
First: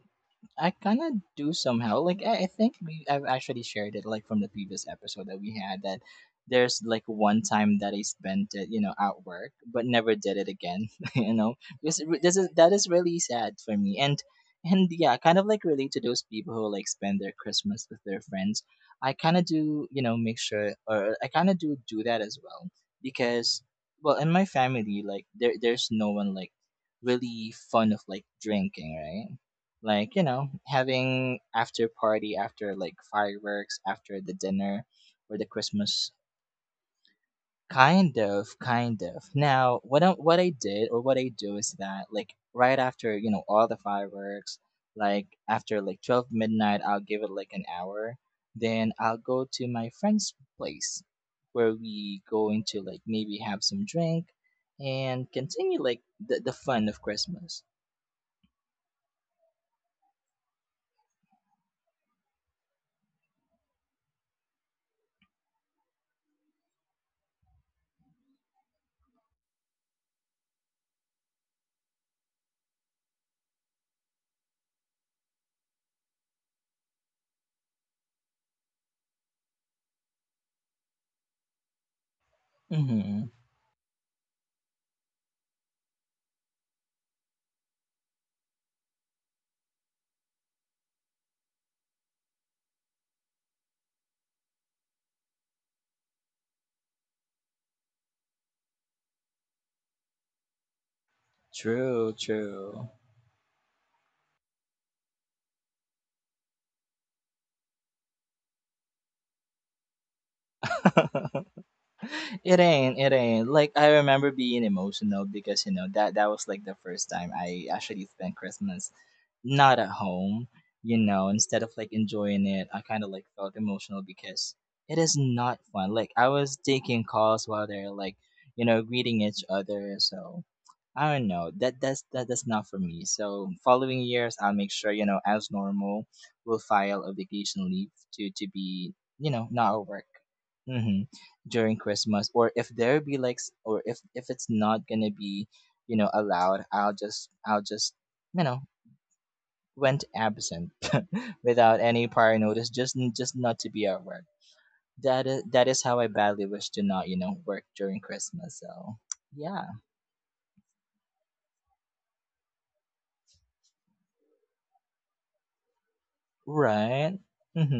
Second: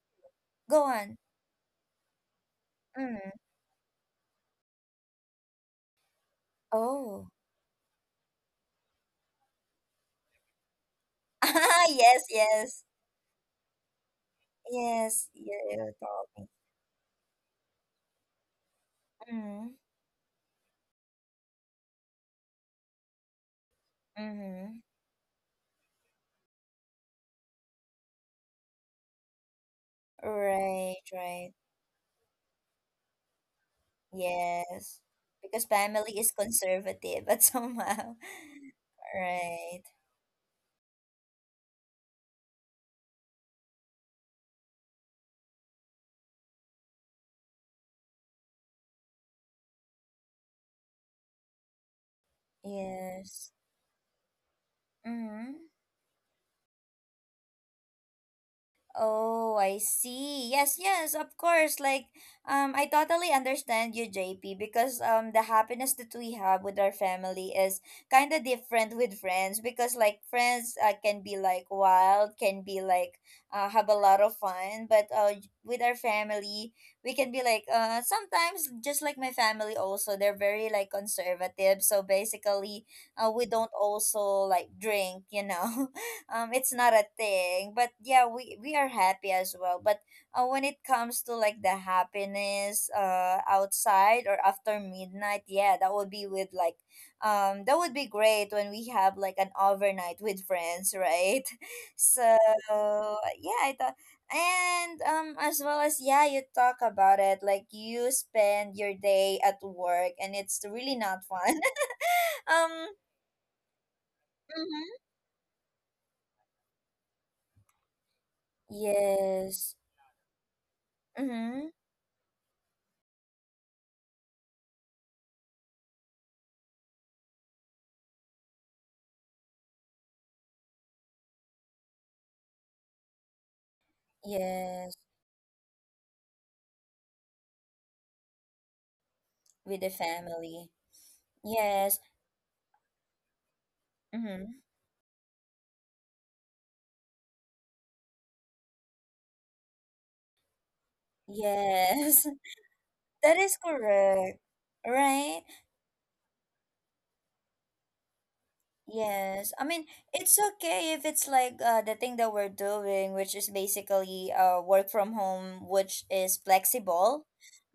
B: I
A: go
B: kind
A: on
B: of do somehow. Like I think we I've
A: mm.
B: actually shared it like from the previous episode that we had that there's like
A: Oh
B: one time that I spent it, you know, at work, but never did it again. You know,
A: ah yes,
B: this is that
A: yes,
B: is really sad for me, and yeah,
A: yes,
B: kind of
A: you
B: like relate
A: you
B: to those
A: told me.
B: people who like spend their Christmas with their friends. I kind of
A: Mm.
B: do, you know, make sure, or I kind of do do that as well because, well, in my
A: Mm-hmm.
B: family, like there's no one like really fond of like drinking, right? Like you know
A: Right,
B: having
A: right,
B: after party after like fireworks after the dinner
A: yes,
B: or the
A: because
B: Christmas.
A: family is conservative but
B: Kind
A: somehow
B: of, kind of. Now
A: right,
B: what what I did or what I do is that like right after you know all the fireworks like after like 12 midnight I'll give it like an hour, then I'll go to my friend's place where we go into like maybe
A: yes.
B: have some drink and
A: Mm-hmm.
B: continue like the fun of Christmas.
A: Oh, I see. Yes, yes, of course. Like, I totally understand you, JP, because, the happiness that we have with our family is kind of different with friends, because like friends can be like wild, can be like have a lot of fun, but with our family, we can be like sometimes just like my family also, they're very like conservative. So basically,
B: Mm-hmm.
A: we don't also like drink, you know, it's not a thing, but yeah, we are happy as well, but when it comes to like the happiness outside or after midnight, yeah, that would be with like that would be great when we have like an overnight with friends, right?
B: True,
A: So
B: true.
A: yeah, I thought. And as well as, yeah, you talk about it like you spend your day at work and it's really not fun.
B: it
A: um
B: ain't it ain't like I remember being
A: mhm.
B: emotional because you know that that was like the first time I actually spent Christmas
A: Yes.
B: not at home, you know, instead
A: Mm-hmm.
B: of like enjoying it I kind of like felt emotional because it is not fun, like I was taking calls while they're like you know greeting each other. So I don't know that that's not for me. So following years I'll make sure
A: Yes,
B: you know as normal we'll file a vacation leave to be you know not
A: with
B: at
A: the
B: work
A: family.
B: mm-hmm during
A: Yes.
B: Christmas, or if there be like, s- or if it's
A: Mm-hmm.
B: not gonna be, you know, allowed, I'll just you know went absent without any
A: Yes.
B: prior notice, just
A: That
B: not
A: is
B: to be at work.
A: correct. Right?
B: That is how I badly wish to not you know work during Christmas. So
A: Yes.
B: yeah,
A: I mean, it's okay if it's like the thing that we're doing, which is basically work from home, which is
B: right.
A: flexible,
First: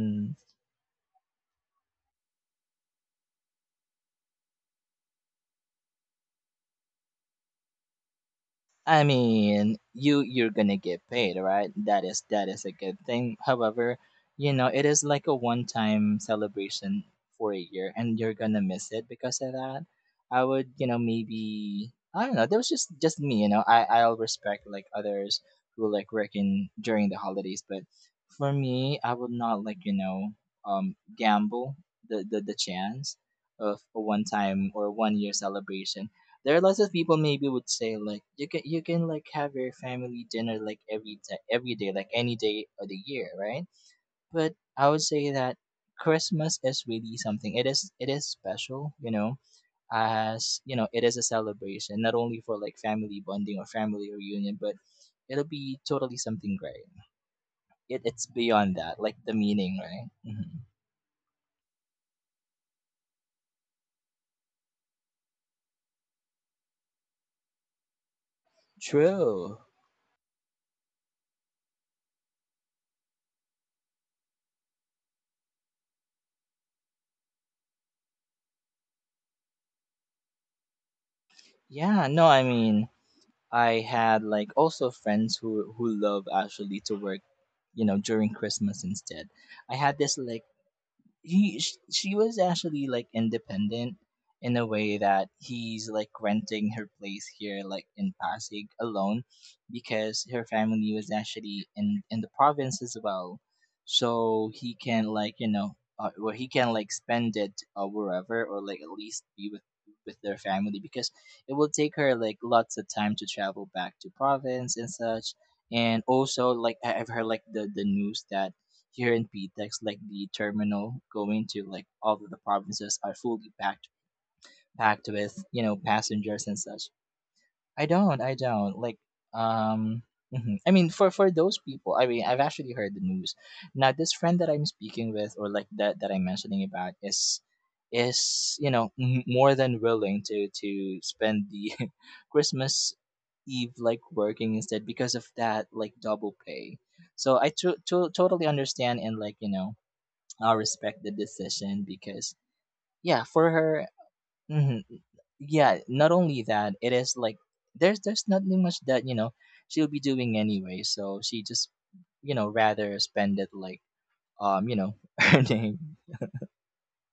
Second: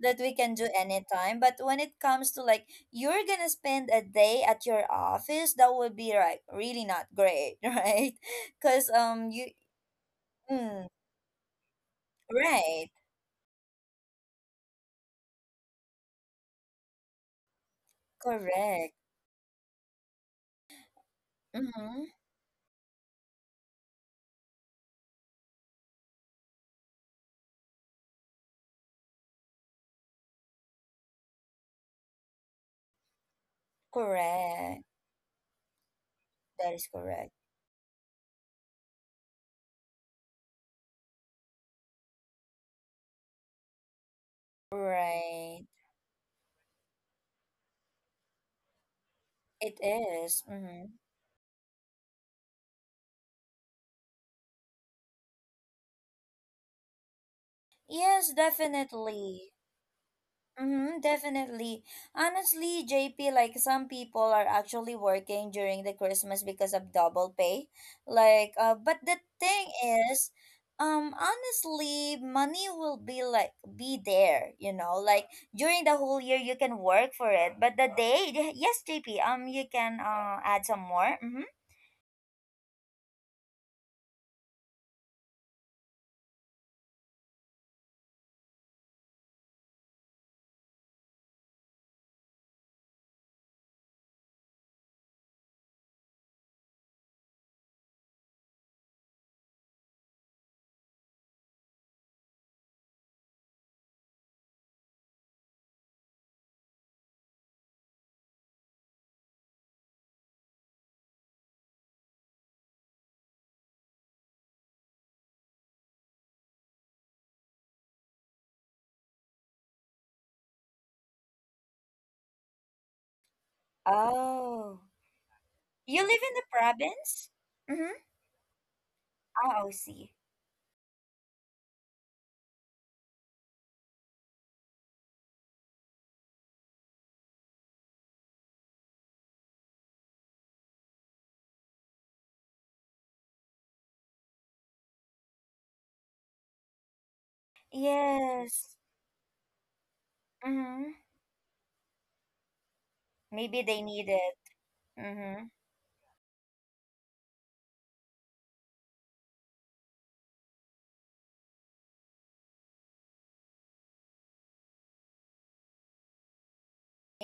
A: that we can do anytime. But when it comes to like, you're gonna spend a day at your office, that would be like really not great, right? Because,
B: I
A: you,
B: mean, you're gonna
A: mm,
B: get paid, right? That is a
A: right.
B: good thing. However, you know, it is like a one-time celebration for a year, and you're gonna
A: Correct.
B: miss it because of that. I would, you know, maybe
A: Mm-hmm.
B: I don't know. That was just me, you know. I I'll respect like others who like working during the holidays, but for me, I would not like you know gamble the chance of a one-time
A: Correct.
B: or one-year celebration. There are
A: That
B: lots
A: is
B: of people
A: correct.
B: maybe would say like you can like have your family dinner like every day like any day of the year, right? But I would say that
A: Right.
B: Christmas is really something. It is it is special, you know,
A: It is.
B: as you
A: Mm-hmm.
B: know it is a celebration not only for like family bonding or family reunion, but it'll be totally something great. It's
A: Yes,
B: beyond that, like the
A: definitely.
B: meaning, right? Hmm.
A: Mm-hmm, definitely. Honestly, JP, like some people are actually working during the Christmas because of double pay. Like, but the
B: True.
A: thing is, honestly, money will be like be there, you know, like during the whole year you can work for it, but the day, yes, JP, you can add some more. Mm-hmm.
B: Yeah, no I mean, I had like also friends who love actually to work, you know, during Christmas instead. I had this like she was actually like independent in a way that he's like renting her place here like in Pasig alone because her family was actually in the province as well so he can like well he can like spend it wherever or like at least be with their family because it will take her like lots of time to travel back to province and such. And also like I've heard like the news that here in PTEX, like the terminal going to like all of the provinces are fully packed,
A: Oh.
B: packed with you know
A: You live in the
B: passengers and such.
A: province?
B: I
A: Mm-hmm.
B: don't,
A: Oh, I
B: um.
A: see.
B: Mhm. I mean, for those people, I mean, I've actually heard the news. Now, this friend that I'm speaking with, or like that I'm mentioning about, is you know more than willing to spend the Christmas Eve like working instead because of that like double pay. So I totally
A: Yes.
B: understand and like you know I
A: Mm-hmm.
B: respect the decision because yeah, for
A: Maybe they
B: her,
A: need it.
B: hmm
A: Mm-hmm.
B: yeah. Not only that, it is like there's nothing much that you know she'll be doing anyway. So she just you know rather spend it like you know earning.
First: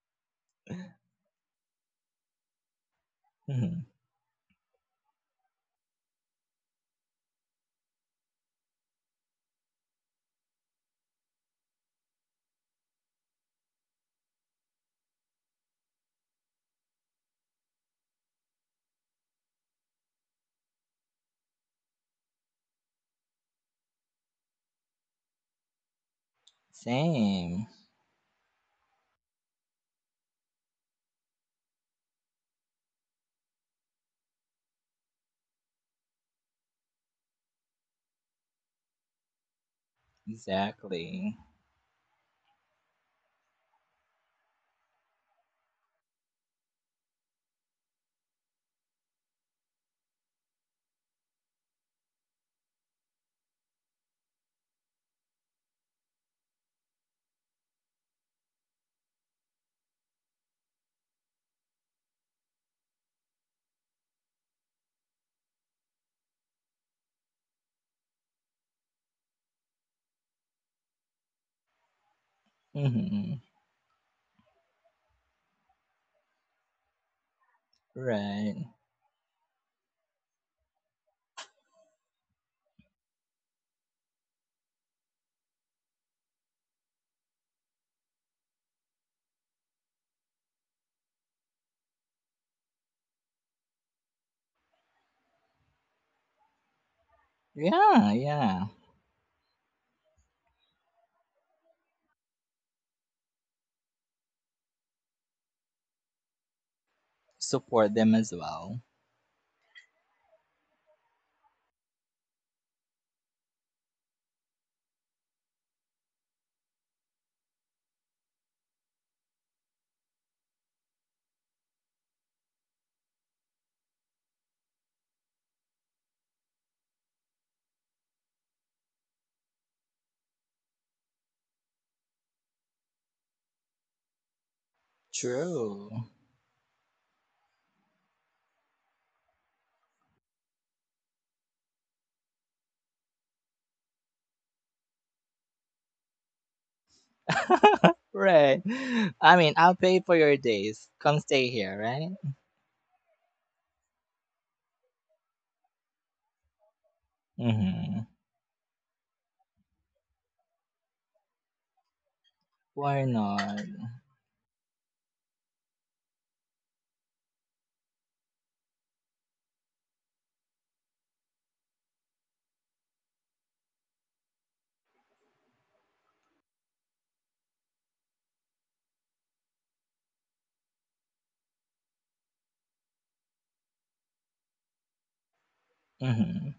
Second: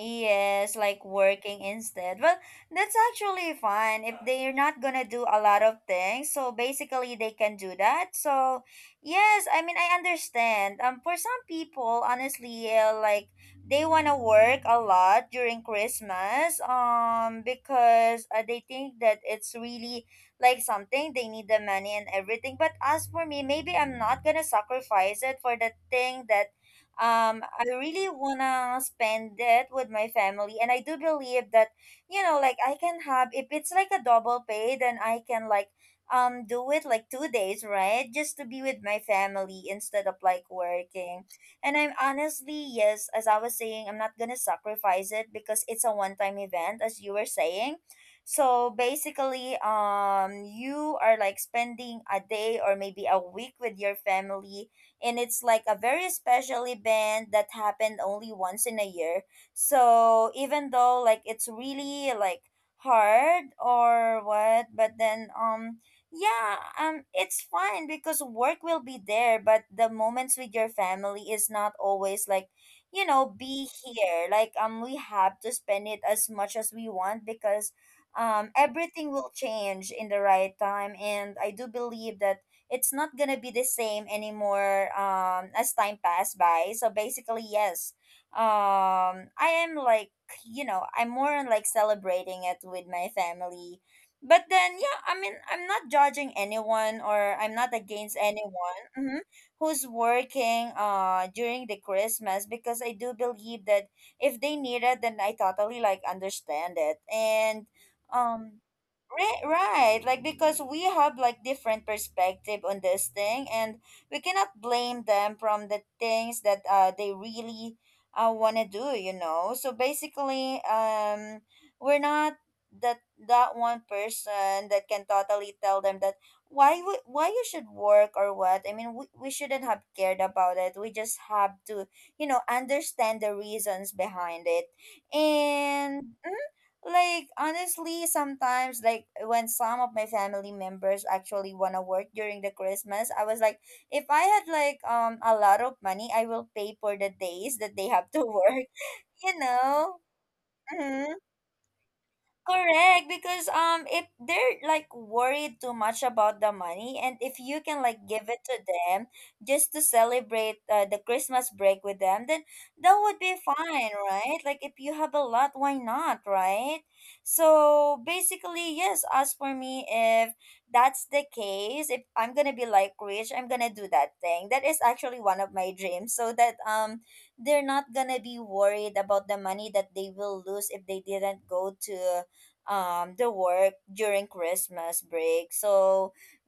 A: Yes, like working instead. Well, that's actually
B: Mhm.
A: fine if they're not gonna do a lot of things. So basically, they can do that. So yes, I mean, I understand. For some people, honestly, like they wanna work a lot during Christmas. Because they think that it's really like something, they need the money and everything. But as for me, maybe I'm not gonna sacrifice it for the thing that
B: Same,
A: I really wanna spend it with my family, and I do believe that, you know, like I can have, if it's like a double pay, then I can like do it like two days, right, just to be with my family instead of like working.
B: exactly.
A: And I'm honestly, yes, as I was saying, I'm not gonna sacrifice it because it's a one-time event, as you were saying. So basically, you are like spending a day or maybe a week with your family, and it's like a very special event that happened only once in a year. So even though like it's really like hard or what, but then yeah, it's fine because work will be there, but the moments with your family is not always like, you know,
B: Hmm.
A: be here, like we have to spend it as much as we want, because
B: Right.
A: everything will change in the right time, and I do believe that it's not gonna be the same anymore, as time passed by. So basically, yes, I am like, you know, I'm more on like celebrating it with my family. But then, yeah, I mean, I'm not judging anyone, or I'm not
B: Yeah,
A: against
B: yeah.
A: anyone, mhm, who's working during the Christmas, because I do believe that if they need it, then I totally like understand it, and
B: Support them as
A: um
B: well.
A: right, right. Like because we have like different perspective on this thing, and we cannot blame them from the things that they really wanna do. You know. So basically, we're not that that one person that can totally tell them that why would why you should work or what. I mean, we shouldn't have cared about it. We just have to, you know, understand the reasons behind it,
B: True.
A: and. Mm, like honestly sometimes like when some of my family members actually want to work during the Christmas, I was like, if I had like a lot of money, I will pay for the days that they have to
B: Right.
A: work.
B: I
A: You
B: mean, I'll pay
A: know.
B: for your days. Come
A: Mhm.
B: stay here, right?
A: Correct, because if they're like worried too much about the money, and if you can
B: Hmm.
A: like give it to them just to celebrate the Christmas break with them, then
B: Why
A: that would be
B: not?
A: fine, right? Like if you have a lot, why not, right? So basically, yes, as for me, if that's the case, if I'm gonna be like rich, I'm gonna do that thing. That is actually one of my dreams. So that they're not gonna be worried about the money that they will lose if they didn't go to the work during Christmas break. So
B: Mm-hmm.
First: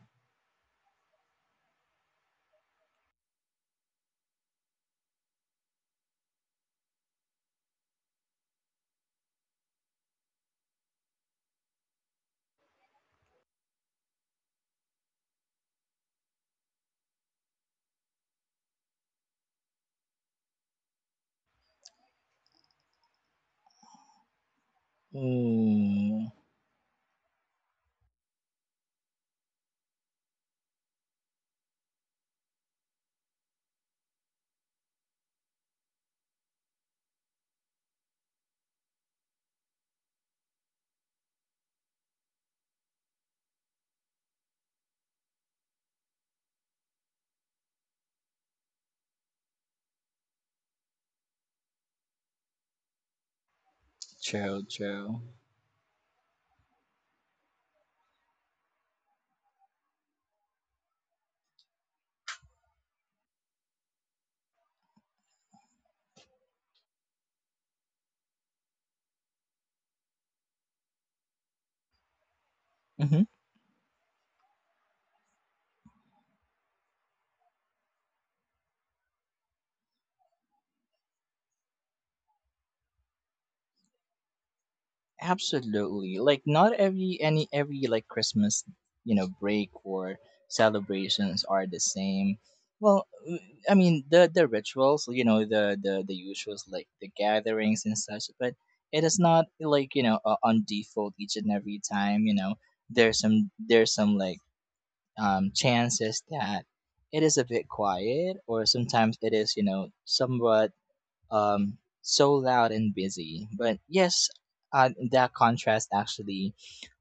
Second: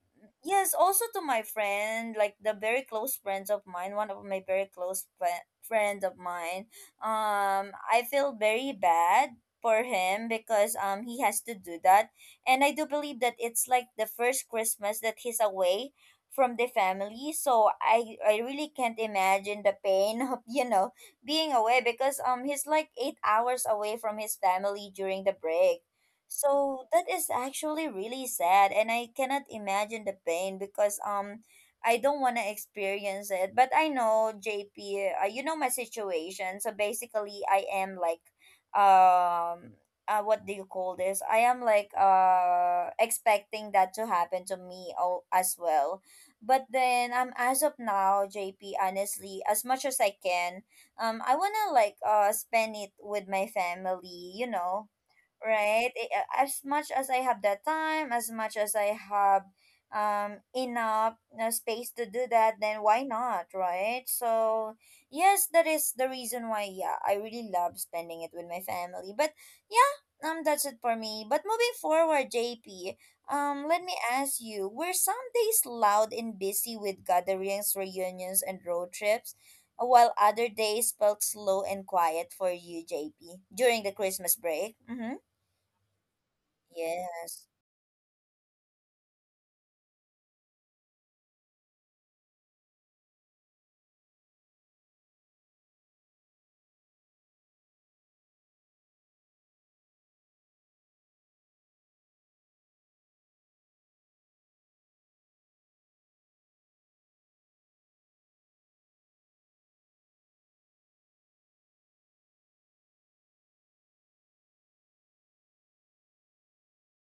A: yes, also to my friend, like the very close friends of mine, one of my very close friend of mine. I feel very bad for him because he has to do that, and I do believe that it's like the first Christmas that he's away from the family, so I really can't imagine the pain of you know being away, because he's like 8 hours away from his family during the break.
B: Mm.
A: So that is actually really sad, and I cannot imagine the pain, because I don't want to experience it. But I know JP, you know my situation. So basically, I am like um what do you call this? I am like expecting that to happen to me all, as well. But then as of now, JP, honestly, as much as I can, I want to like spend it with my family, you
B: True,
A: know,
B: true.
A: right? As much as I have that time, as much as I have enough space to do that, then why not, right? So yes, that is the reason why. Yeah, I really love spending it with my family. But yeah, that's it for me. But moving forward, JP,
B: Mm-hmm.
A: let me ask you: were some days loud and busy with gatherings, reunions, and road trips? While other days felt slow and quiet for you, JP, during the Christmas break. Mm-hmm.
B: Absolutely. Like not every
A: Yes.
B: any every like Christmas, you know, break or celebrations are the same. Well, I mean the rituals, you know, the usuals like the gatherings and such, but it is not like you know on default each and every time. You know, there's some like chances that it is a bit quiet or sometimes it is you know somewhat so loud and busy, but yes, that contrast actually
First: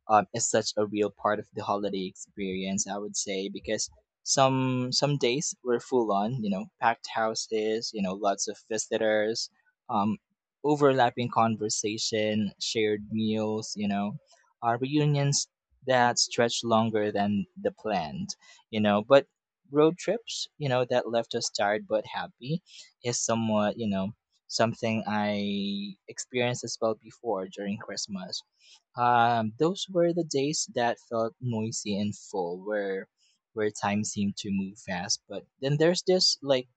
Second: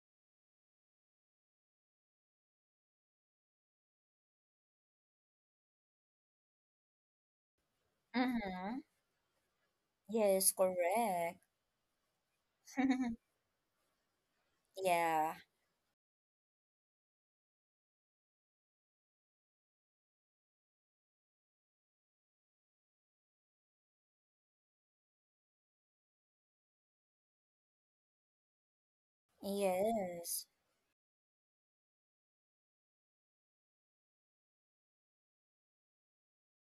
B: is such a real part of the holiday experience. I would say because some days were full on, you know, packed houses, you know, lots of
A: Mm-hmm.
B: visitors, um,
A: Yes,
B: overlapping
A: correct.
B: conversation, shared meals, you know,
A: Yeah.
B: reunions that stretched longer than the planned, you know, but road trips, you know, that left us tired but happy is somewhat, you know, something I experienced as well before during Christmas. Those were the
A: Yes.
B: days that felt noisy and full, where time seemed to move fast. But then there's this like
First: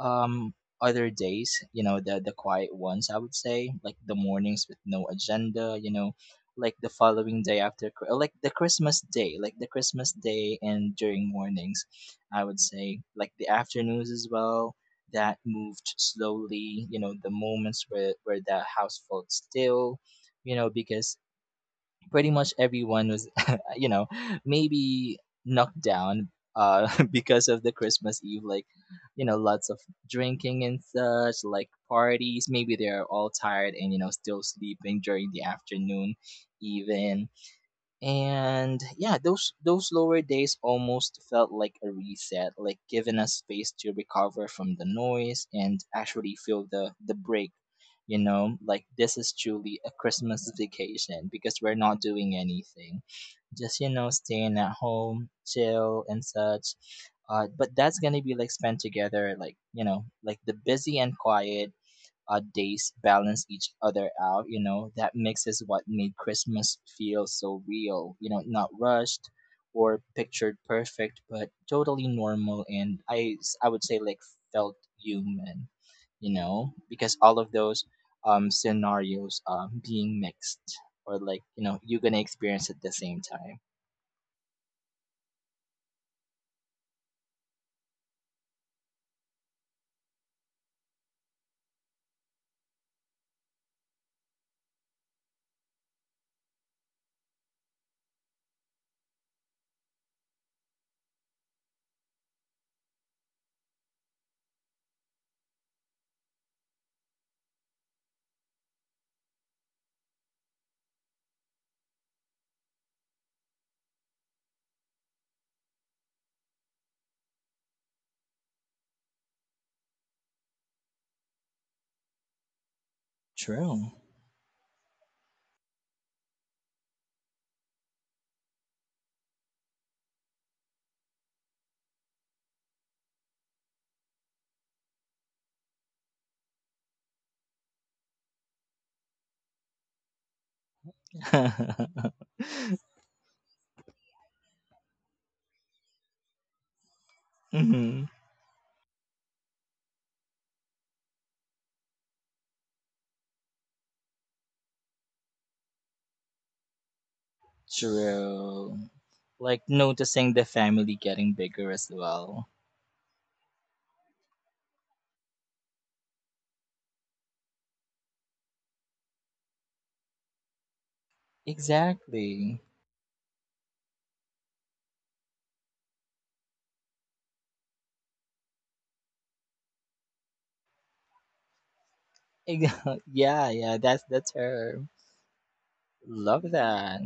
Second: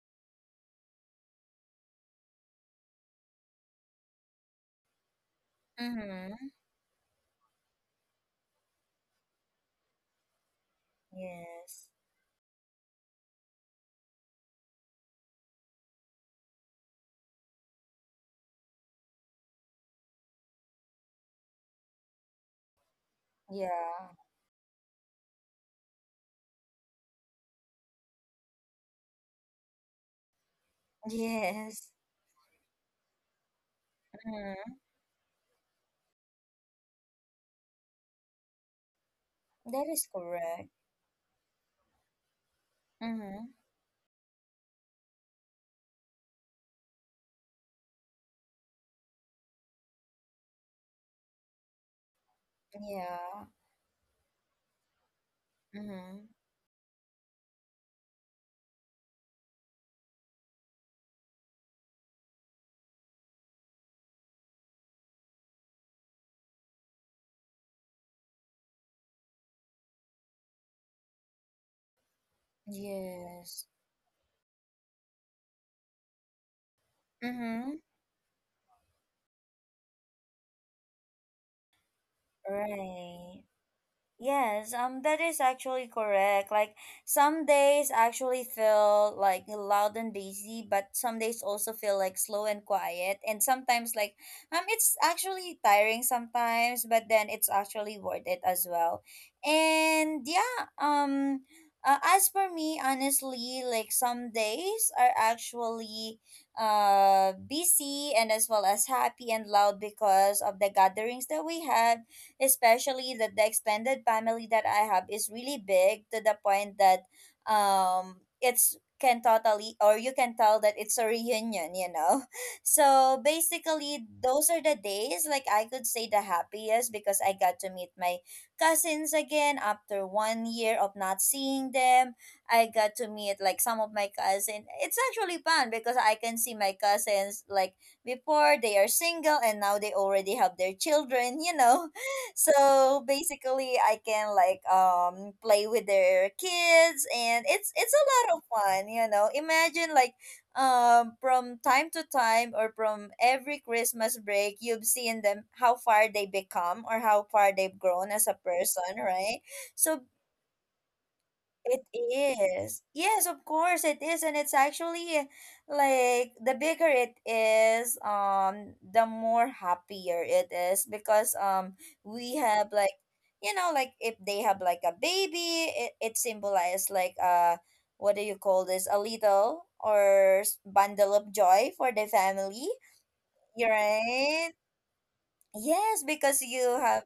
B: um other days, you know, the quiet ones. I would say like the mornings with no agenda. You know,
A: Mm-hmm.
B: like the following day after, like the Christmas day, like the Christmas day and during mornings,
A: Yes.
B: I would say like the afternoons as well. That moved slowly. You know, the moments where the house felt still you know because pretty much everyone was you know
A: Yeah.
B: maybe knocked down because of the Christmas Eve, like you know lots of drinking and such like
A: Yes.
B: parties, maybe they're all tired and you know still
A: Mm-hmm.
B: sleeping during the afternoon even. And yeah, those
A: That
B: those
A: is
B: lower days
A: correct.
B: almost felt like a reset, like giving us
A: Mm-hmm.
B: space to recover from the noise and actually feel the break. You know, like this is truly a Christmas vacation because we're not doing anything,
A: Yeah.
B: just you know staying at home, chill
A: Mm-hmm.
B: and such. But that's gonna be like spent together like you know like the busy and quiet days balance each other out. You know, that mixes what made Christmas feel so real. You know, not rushed or pictured perfect, but totally normal. And
A: Yes.
B: I would say like felt human. You know, because all of
A: Mm-hmm.
B: those scenarios being mixed or like you know you're gonna experience at the same
A: Right.
B: time.
A: Yes, that is actually correct. Like some days actually feel like loud and busy, but some days also feel like slow and quiet. And sometimes like it's actually tiring sometimes, but then it's actually worth it as well. And yeah, as for me, honestly, like some days are actually busy, and as well as happy and loud, because of the gatherings that we have, especially that the extended family that I have is really big, to the point that it's can totally, or you can tell that it's a reunion, you know. So
B: True.
A: basically those are the days like I could say the happiest, because I got to meet my cousins again after one year of not seeing them. I got to meet like some of my cousins. It's actually fun because I can see my cousins like before they are single and now they already have their children, so basically I can like play with their kids and it's
B: Mhm.
A: a lot of fun, you know. Imagine like from time to time or from every Christmas break you've seen them how far they become or how far they've grown as a
B: True.
A: person, right?
B: Like
A: So
B: noticing the family getting bigger
A: it
B: as well.
A: is. Yes, of course it is. And it's actually like the bigger it is, the more happier it is because we
B: Exactly.
A: have like, like if they have like a baby, it symbolizes like what do you call this? A little or bundle of joy for the family.
B: Ex- Yeah,
A: You're
B: yeah, that's the
A: right.
B: term.
A: Yes, because
B: Love
A: you
B: that.
A: have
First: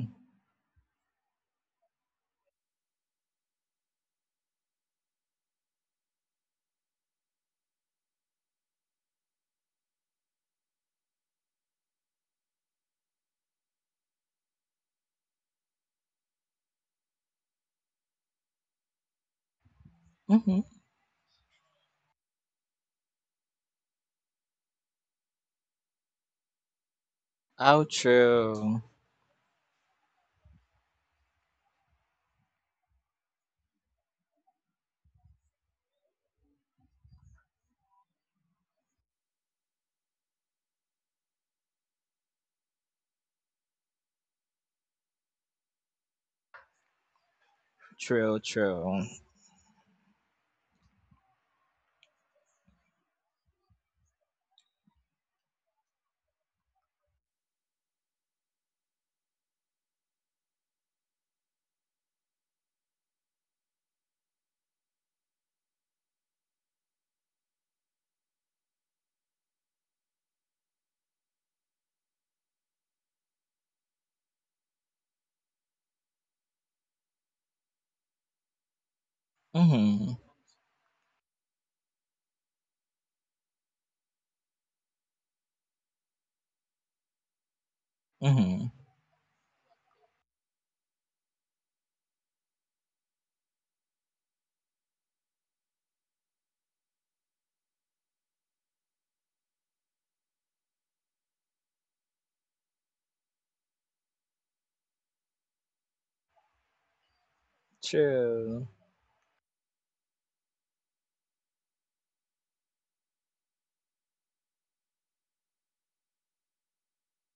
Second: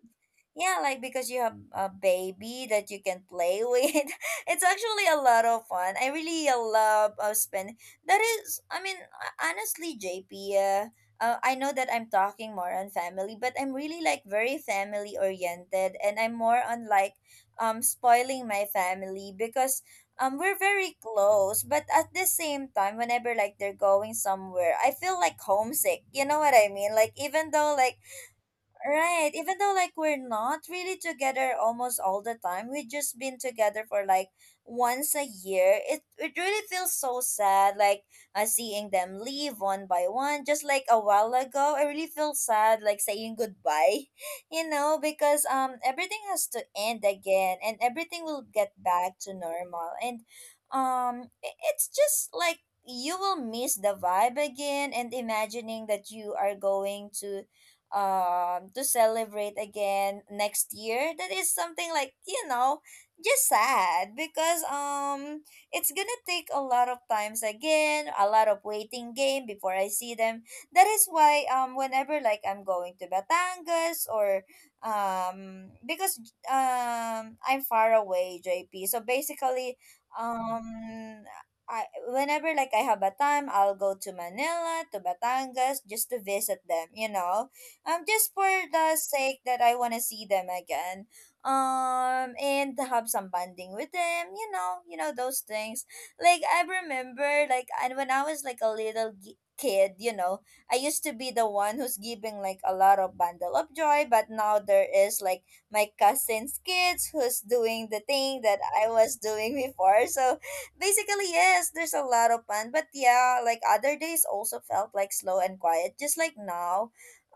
A: yeah, like because you have a baby that you can play with. It's actually a lot of fun. I really love spend. That is, I mean, honestly, JP. Uh, I know that I'm talking more on family, but I'm really like very family oriented, and I'm more on like spoiling my family because we're
B: Mm-hmm.
A: very close. But at the same time, whenever like they're going somewhere, I feel like homesick. You know what I mean? Like even though
B: Oh,
A: like
B: true.
A: right. Even though like we're not really together almost all the time, we just been together for like once a year. It really feels so sad, like seeing them leave one by one. Just like a while ago, I really feel sad, like saying goodbye, you know, because everything has to end again, and everything
B: True,
A: will get
B: true.
A: back to normal. And it's just like you will miss the vibe again, and imagining that you are going to celebrate again next year, that is something like you know just sad because it's gonna take a lot of times again, a lot of waiting game before I see them. That is why whenever like I'm going to Batangas or because I'm far away, JP, so basically
B: Mm-hmm.
A: um I, whenever like I have a time, I'll go to Manila, to Batangas, just to visit them, you know, just for
B: Mm-hmm.
A: the sake that I want to see them again, and have some bonding with them, you know, you know those things. Like I remember like and when I was like a little kid, you know, I used to be the one who's giving like a lot of bundle of joy, but now there is like my cousin's kids who's doing the thing that
B: True.
A: I was doing before. So basically, yes, there's a lot of fun, but yeah, like other days also felt like slow and quiet, just like now.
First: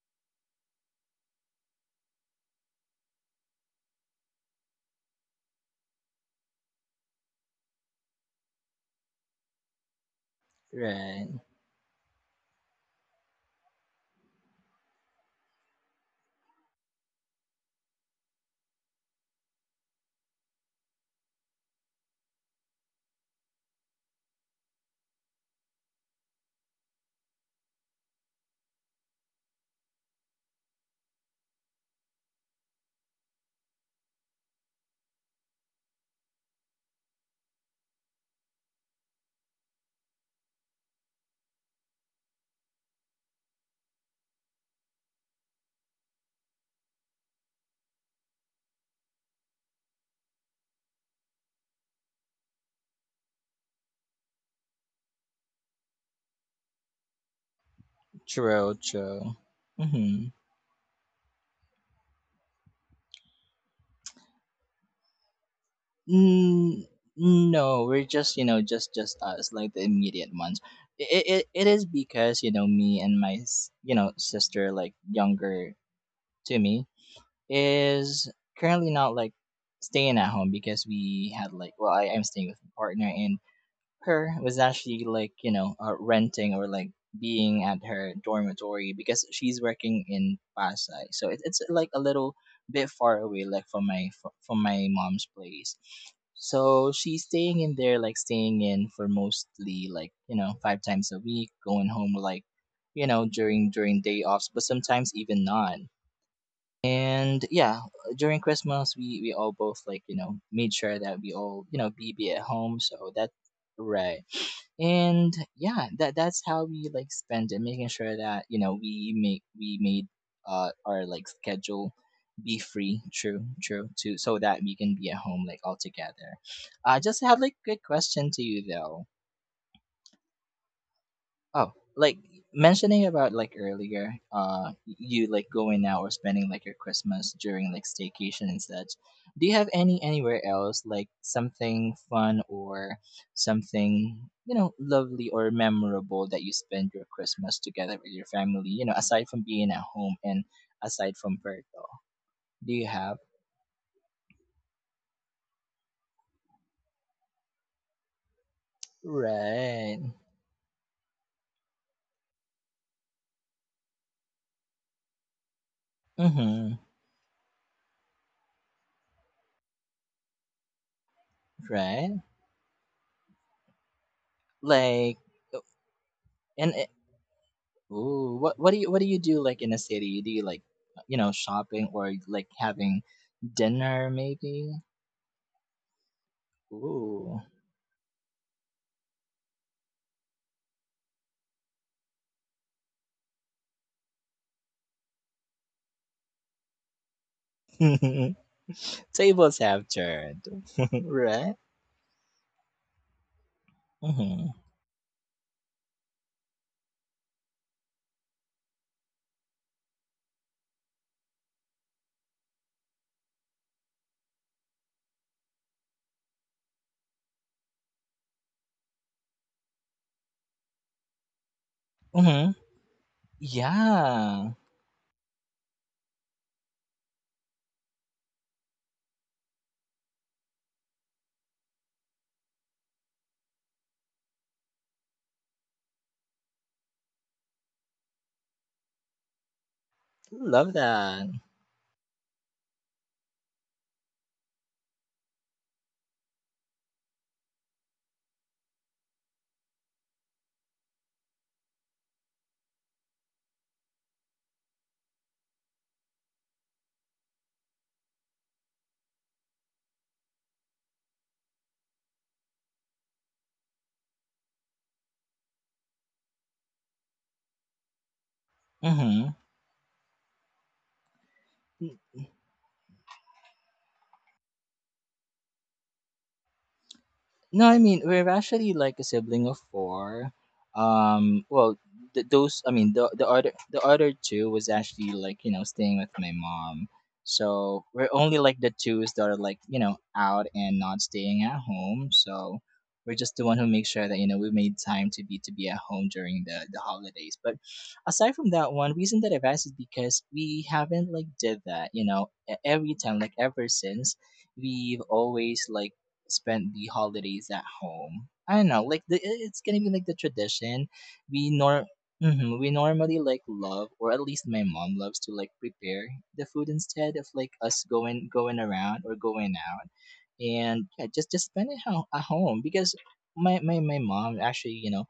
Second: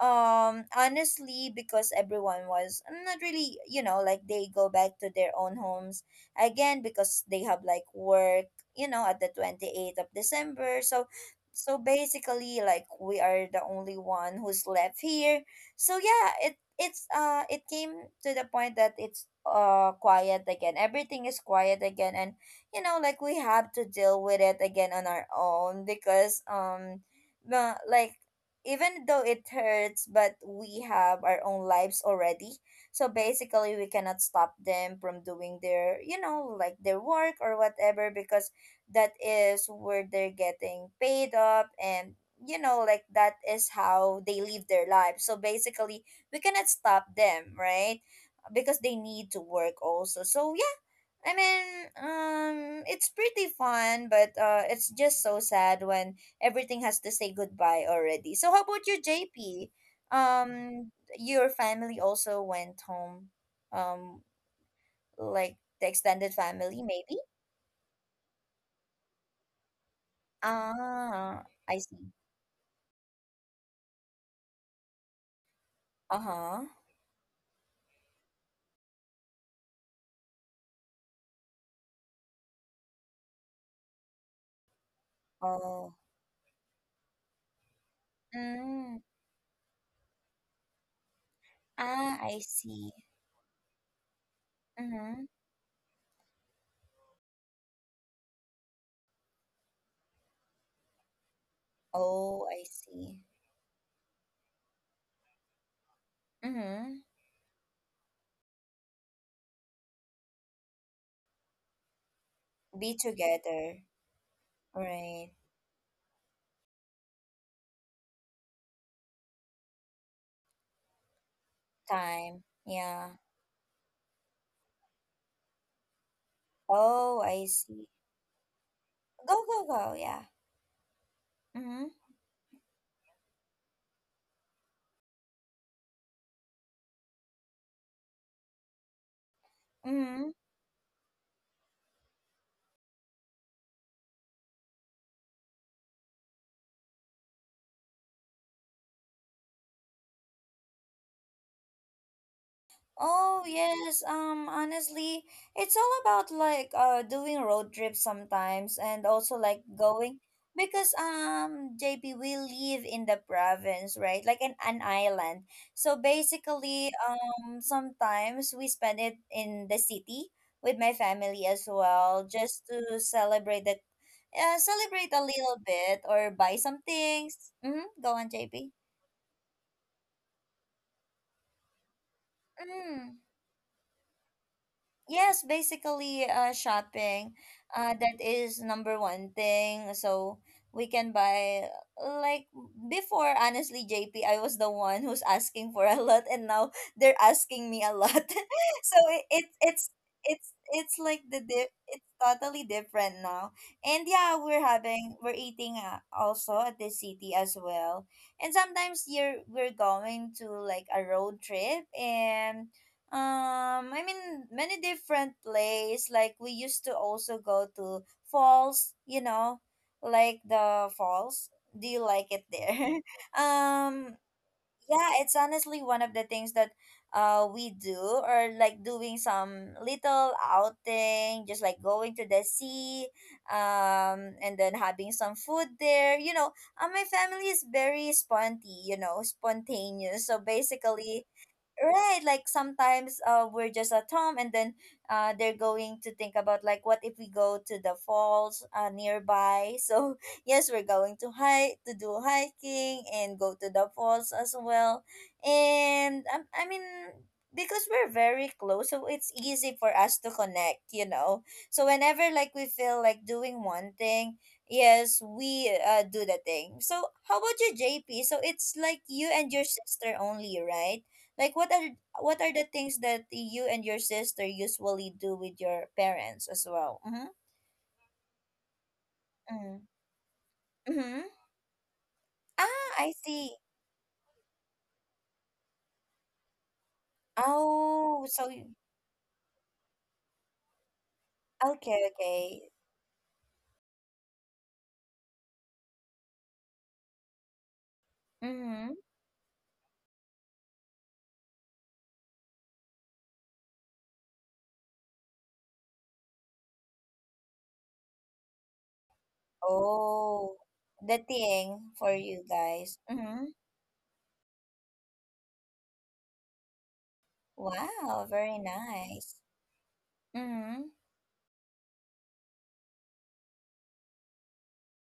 A: Honestly, because everyone was not really, you know, like they go back to their own homes again because they have like work, you know, at the 28th of December. So
B: Right.
A: so basically like we are the only one who's left here. So yeah, it's it came to the point that it's quiet again, everything is quiet again. And you know like we have to deal with it again on our own because like even though it hurts, but we have our own lives already. So basically, we cannot stop them from doing their, you know, like their work or whatever, because that is where they're getting paid up. And you know like that is how they live their lives, so basically we cannot stop them, right? Because they need to work also, so yeah. I mean, it's pretty fun, but it's just so sad when everything has to say goodbye already. So, how
B: True,
A: about you,
B: true.
A: JP?
B: Mm-hmm.
A: Um, your family also went home, um, like the extended family,
B: Mm,
A: maybe?
B: no, we're just, you know, just us, like the immediate ones. It,
A: Ah,
B: it
A: I
B: is
A: see.
B: because, you know, me and you know, sister, like, younger
A: Uh
B: to
A: huh.
B: me, is currently not like staying at home because we had like, well, I am staying with my partner and her was actually like you know
A: Oh.
B: renting or like being at her dormitory
A: Mm.
B: because she's working in Pasay, so it, it's like a
A: Ah,
B: little
A: I see.
B: bit far away like from my
A: Mm-hmm.
B: mom's place, so she's staying in there like staying in for mostly like you know five times a week going home like
A: Oh, I
B: you
A: see.
B: know during day offs but sometimes even not.
A: Mm-hmm.
B: And yeah, during Christmas, we all both like you know made sure that we all you know be at home.
A: Be
B: So that's
A: together.
B: right.
A: Right.
B: And yeah, that that's how we like spend it, making sure that you know we made our like schedule
A: Time.
B: be free.
A: Yeah.
B: True, true. To so that we can be at home like all together. I just
A: Oh,
B: have
A: I
B: like good
A: see.
B: question to you though.
A: Go, go, go. Yeah.
B: Oh,
A: Mm-hmm.
B: like mentioning about like earlier, you like going out or spending like your Christmas during like staycation and such. Do you have any
A: Mm-hmm.
B: anywhere else like something fun or something you know lovely or memorable that you spend your Christmas together with your family? You know, aside from being at home and aside from Berto, do you have
A: Oh, yes. Honestly, it's all about like doing road trips sometimes and also like
B: right?
A: going because JP, we live in the province, right? Like an island. So
B: Mm-hmm.
A: basically, sometimes we spend it in the city with my family as
B: Right.
A: well just to celebrate that, celebrate
B: Like
A: a little bit or buy
B: and
A: some things. Mm-hmm. Go on,
B: ooh, what
A: JP.
B: what do you what do you do like in a city? Do you like you know shopping or like having
A: Mm.
B: dinner maybe?
A: Yes, basically, shopping.
B: Ooh,
A: That is number one thing. So we can buy like before. Honestly, JP, I was the one who's asking for a lot, and now they're asking me a lot. So it, it
B: tables have
A: it's
B: turned,
A: it's it's like the
B: right?
A: it's totally different now. And yeah,
B: Mm-hmm.
A: we're eating also at the city as well. And sometimes you're we're going to like a road trip and, I mean, many different places. Like we used to also go to falls. You know, like the falls. Do you like it
B: Mm-hmm.
A: there? um,
B: Yeah,
A: yeah, it's honestly one of the things that we do, or like doing some little outing, just like going to the sea, and then having some food there. You know, my family is very sponty. You know, spontaneous. So
B: love
A: basically,
B: that.
A: right, like sometimes we're just at home and then they're going to think about like what if we go to the falls nearby. So yes, we're going to hike to do hiking and go to the falls as well. And I mean because we're very close, so it's easy for us to connect, you know. So whenever like we feel like doing one thing, yes, we do the thing. So how about you, JP? So it's like
B: Mm-hmm.
A: you and your sister only, right? Like what are the things that you and your sister usually do with your parents as well? Mm-hmm.
B: No, I mean we're actually like a sibling of
A: Mm.
B: four.
A: Mm-hmm.
B: Well, those, I
A: Ah,
B: mean the
A: I
B: the other
A: see.
B: the other two was actually like you know staying with my mom, so we're
A: Oh,
B: only
A: so
B: like the
A: you-
B: twos that are like you know out and not staying at
A: okay,
B: home. So
A: okay.
B: we're just the one who makes sure that you know we made time to be at home during the holidays. But aside from that one,
A: Mm-hmm.
B: reason that I've asked is because we haven't like did that you know every time, like ever since we've always like spend the holidays at home. I don't know, like the, it's gonna be like the
A: Oh,
B: tradition.
A: the
B: We nor
A: thing for you
B: hmm, we
A: guys.
B: normally like
A: Mm-hmm.
B: love, or at least my mom loves to like prepare the food instead of like us
A: Wow,
B: going
A: very
B: around or
A: nice.
B: going out,
A: Mm-hmm.
B: and yeah, just spend it at home because my mom actually you know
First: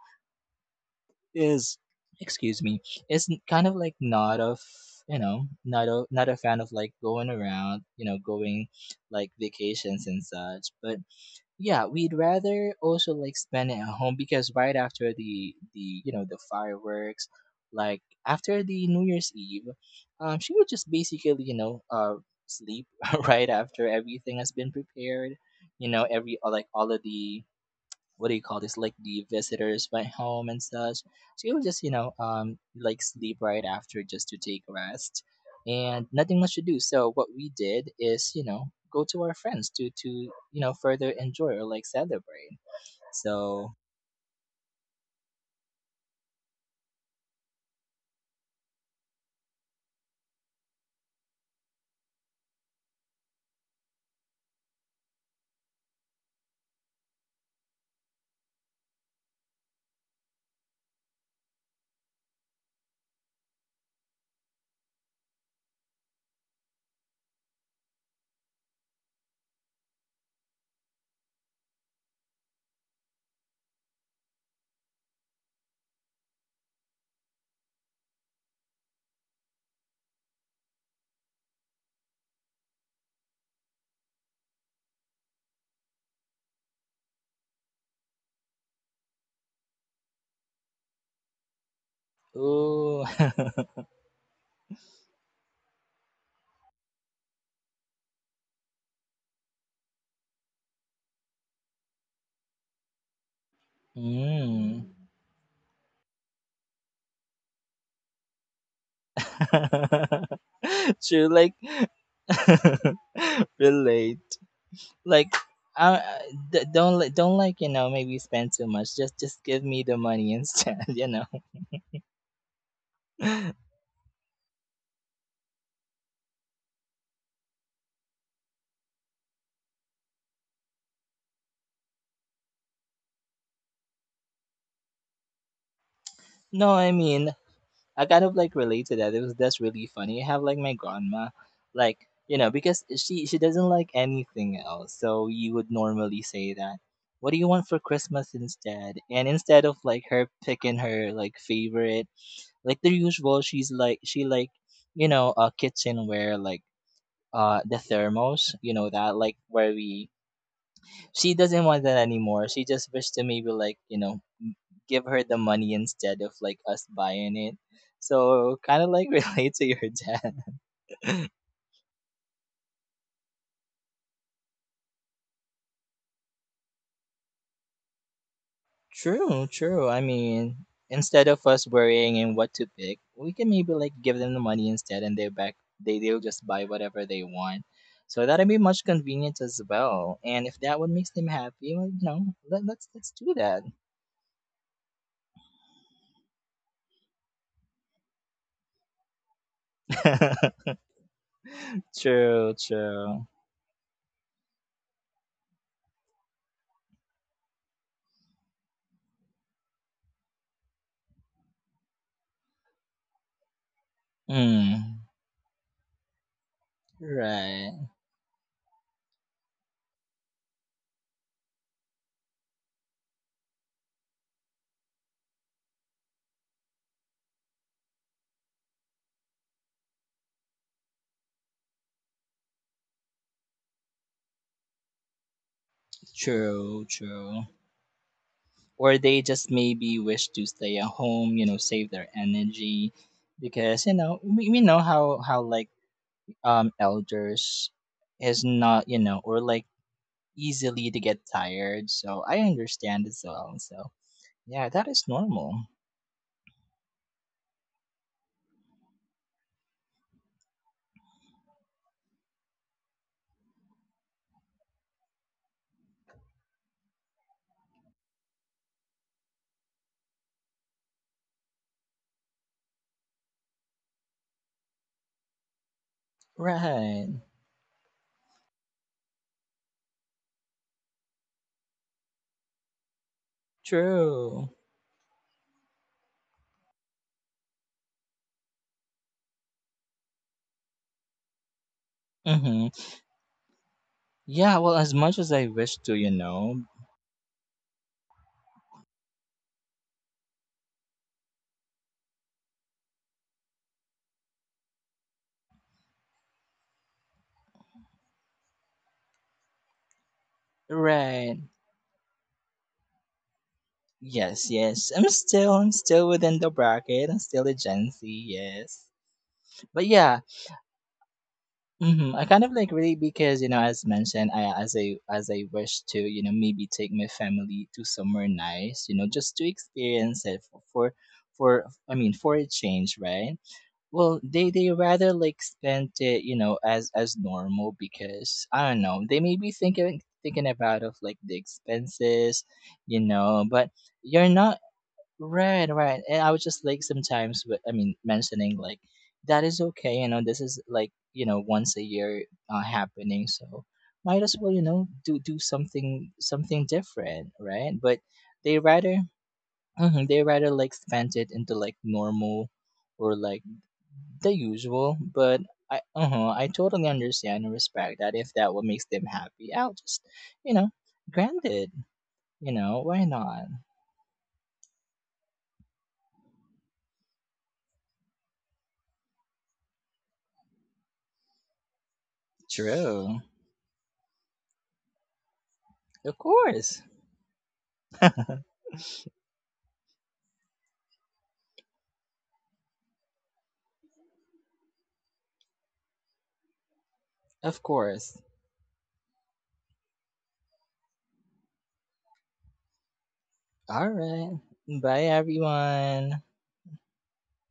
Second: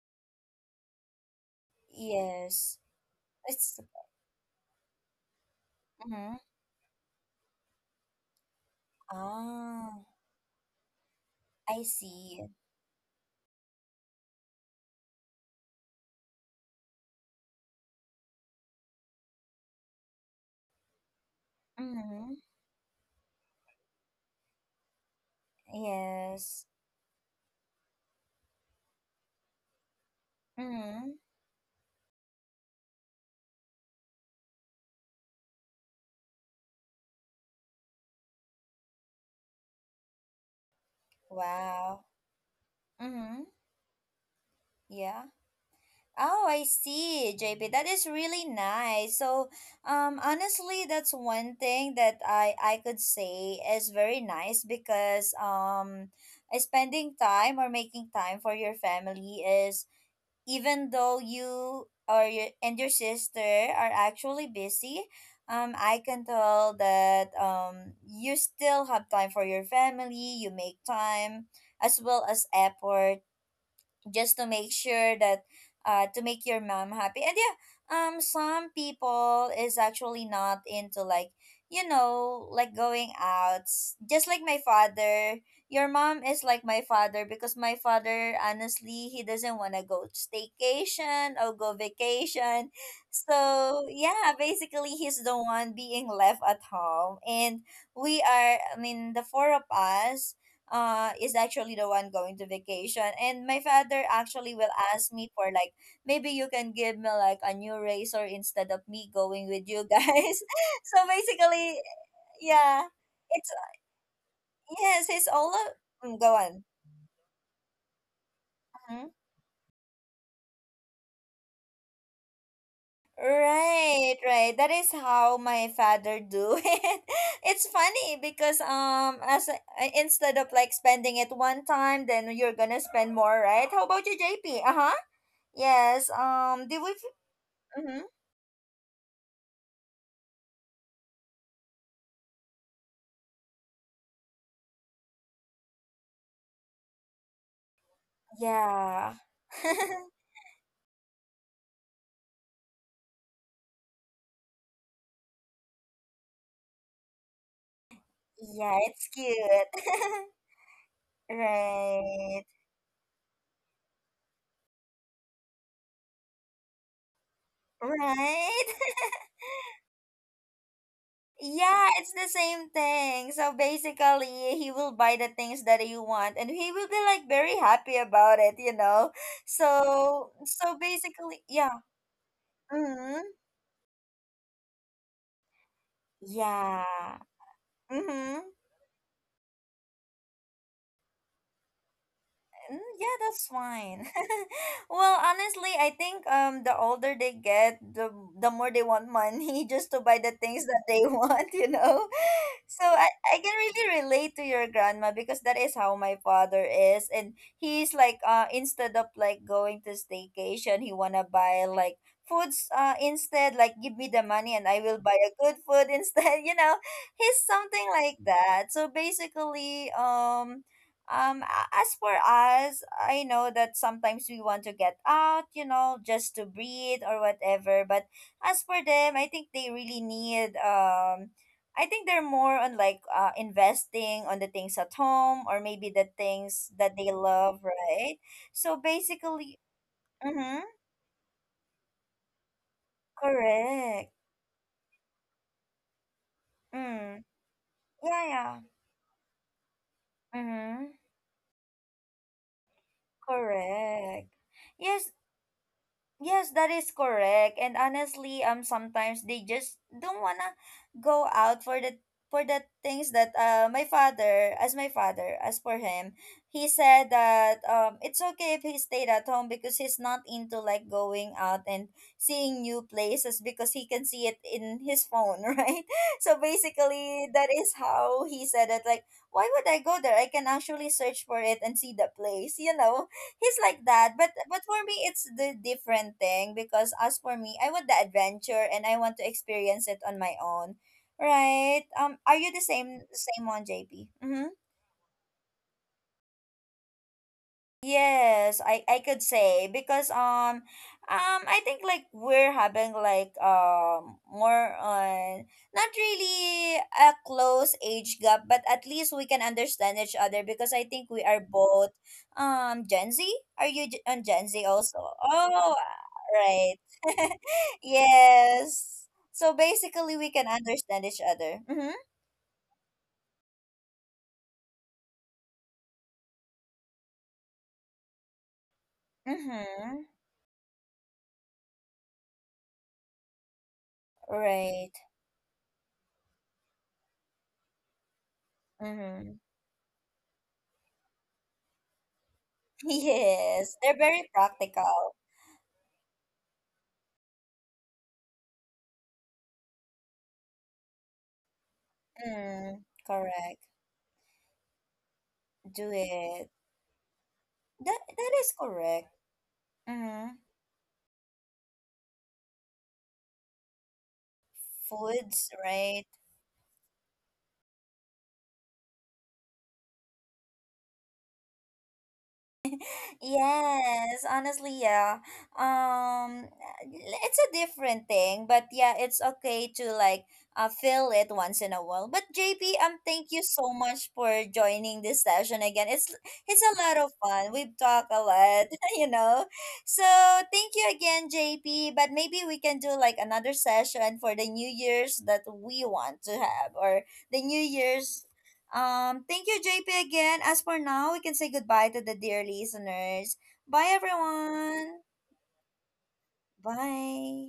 B: is, excuse
A: Yes.
B: me, is kind of
A: It's
B: like not of you know, not a not a
A: mm-hmm.
B: fan of like going around you know going like
A: Ah,
B: vacations and such. But
A: I
B: yeah, we'd
A: see.
B: rather also like spend it at home because right after the you know the fireworks, like after the New Year's Eve, she would just basically you know
A: Mm-hmm.
B: sleep right after everything has been prepared, you know, every
A: Yes.
B: like all of the what do you call this, like the visitors went home and such,
A: Mm-hmm.
B: so you would just you know like sleep right after just to take rest and nothing much to do. So what we did is you know go to our friends to you know further enjoy or like
A: Wow.
B: celebrate.
A: Mm-hmm.
B: So
A: Yeah. Oh, I see, JP. That is really nice. So, honestly, that's one thing that I could say is very nice because, spending time or making time for your family is, even though your and your sister are actually busy, I can tell that you still have time for your family. You make time as well as effort just to make sure that to make your mom happy. And yeah, some people is actually not into like you know like going out, just like my father, your mom is like my father because my father honestly he doesn't want to go staycation or go vacation.
B: ooh
A: So yeah, basically he's the one being left at home. And we are, I mean, the four of us, is actually the one going to vacation. And my father actually will
B: mm.
A: ask me for like maybe you can give me like a new razor instead of me going with you guys. So
B: True, like
A: basically, yeah it's
B: relate
A: yes, it's
B: like
A: all
B: uh,
A: go on.
B: don't li- don't like you know maybe spend too much,
A: Mhm.
B: just give me the money instead you know.
A: Right, right. That is how my father do it. It's funny because as instead of like spending it one time, then you're gonna spend more, right? How about you, JP? Uh-huh. Yes.
B: No,
A: Did we?
B: I mean, I
A: Mm-hmm.
B: kind of like relate to that. It was, that's really funny. I have like my grandma, like you know, because she doesn't like anything else. So you would normally say that, "What do you want for Christmas instead?"
A: Yeah.
B: And instead of like her picking her like favorite, like the usual, she's like she like you know a kitchenware like the thermos, you
A: Yeah,
B: know
A: it's
B: that like where
A: cute.
B: we, she doesn't want that
A: Right.
B: anymore. She just wished to maybe like you know give her the money instead of like us buying it. So
A: Right.
B: kind of like relate to your dad.
A: Yeah, it's the same thing. So basically, he will buy the things that you want and he will be like very happy about it, you know.
B: True, true. I
A: So
B: mean,
A: so
B: instead
A: basically,
B: of us
A: yeah.
B: worrying and what to pick, we
A: Mhm.
B: can maybe like give them the money instead, and they they'll just buy whatever
A: Yeah.
B: they want. So
A: Mhm.
B: that'd be much convenient as well. And if that would make them happy, well, you know,
A: Mm,
B: let's
A: yeah,
B: do
A: that's
B: that.
A: fine. Well, honestly, I think the older they get, the more they want money just to buy the things that they want, you know.
B: True,
A: So
B: true.
A: I can really relate to your grandma because that is how my father is. And he's like instead of like going to staycation, he wanna buy like foods instead, like give me the money and I will
B: Mm,
A: buy a good food instead, you know. He's something
B: right.
A: like that. So basically, as for us, I know that sometimes we want to get out, you know, just to breathe or whatever. But as for them, I think they really need, I think they're more on like investing on the things at home or maybe the things
B: True,
A: that they
B: true.
A: love, right? So
B: Or they just
A: basically,
B: maybe wish to
A: mm-hmm,
B: stay at home, you know, save their energy because you
A: correct.
B: know we know how like
A: Mm,
B: elders
A: yeah,
B: is
A: yeah.
B: not you know or like easily
A: Mm-hmm,
B: to get tired. So I understand as well. So
A: correct.
B: yeah, that is
A: Yes,
B: normal.
A: yes, that is correct. And honestly, sometimes they just don't wanna go out for the things that my father, as for him, he said that it's okay if he stayed at home because he's not into like going out and seeing new places because he can see it in his phone, right? So
B: Right.
A: basically, that is how he said it. Like, why would I go there? I can actually search for it and see the place, you know, he's like that.
B: True.
A: But for me, it's the different thing because as for me, I want the adventure and I want to experience it on my own, right? Are you the
B: Mm-hmm.
A: same one, JP? Mm-hmm.
B: Yeah. Well, as much as I wish to, you know.
A: Yes, I could say because I think like we're having like more on not really a close age gap, but at least we can understand each other because I think we
B: Right.
A: are both Gen Z. Are you G- on
B: Yes.
A: Gen Z
B: Yes.
A: also?
B: I'm
A: Oh,
B: still within the
A: right.
B: bracket. I'm still a Gen Z. Yes.
A: Yes. So
B: But
A: basically,
B: yeah,
A: we can understand each other. Mm-hmm.
B: hmm, I kind of like really because you know, as mentioned, I wish to you know maybe take my family to somewhere nice, you know, just to
A: Mm-hmm.
B: experience it for, I mean for a change, right? Well, they
A: Right.
B: rather like spend it you know as normal because I don't know, they
A: Mm-hmm.
B: may be thinking about of like the expenses, you know, but
A: Yes, they're
B: you're
A: very
B: not
A: practical.
B: right, right. And I would just like sometimes, but I mean, mentioning like that is okay. You know, this is like you know once a year
A: Mm,
B: happening,
A: correct.
B: so might as well you know do do
A: Do
B: something
A: it.
B: different, right? But
A: That that is
B: they rather
A: correct.
B: mhm, they
A: Mm-hmm.
B: rather like spent it into like normal or like the usual. But
A: Foods,
B: I
A: right?
B: uh I totally understand and respect that if that what makes them happy, I'll just you know grant it. You know why not?
A: Yes, honestly, yeah. Um, it's a different thing, but yeah, it's okay to like feel it once in a while. But JP,
B: True,
A: thank you so much for joining this session again. It's
B: of
A: it's a
B: course.
A: lot of fun. We've talked a lot, you know. So thank you again, JP. But maybe we can do like another session for the New Year's that we want to have, or the New
B: Of course.
A: Year's, thank you, JP, again. As for now, we can say goodbye to the dear listeners.
B: All
A: Bye,
B: right.
A: everyone.
B: Bye, everyone.
A: Bye.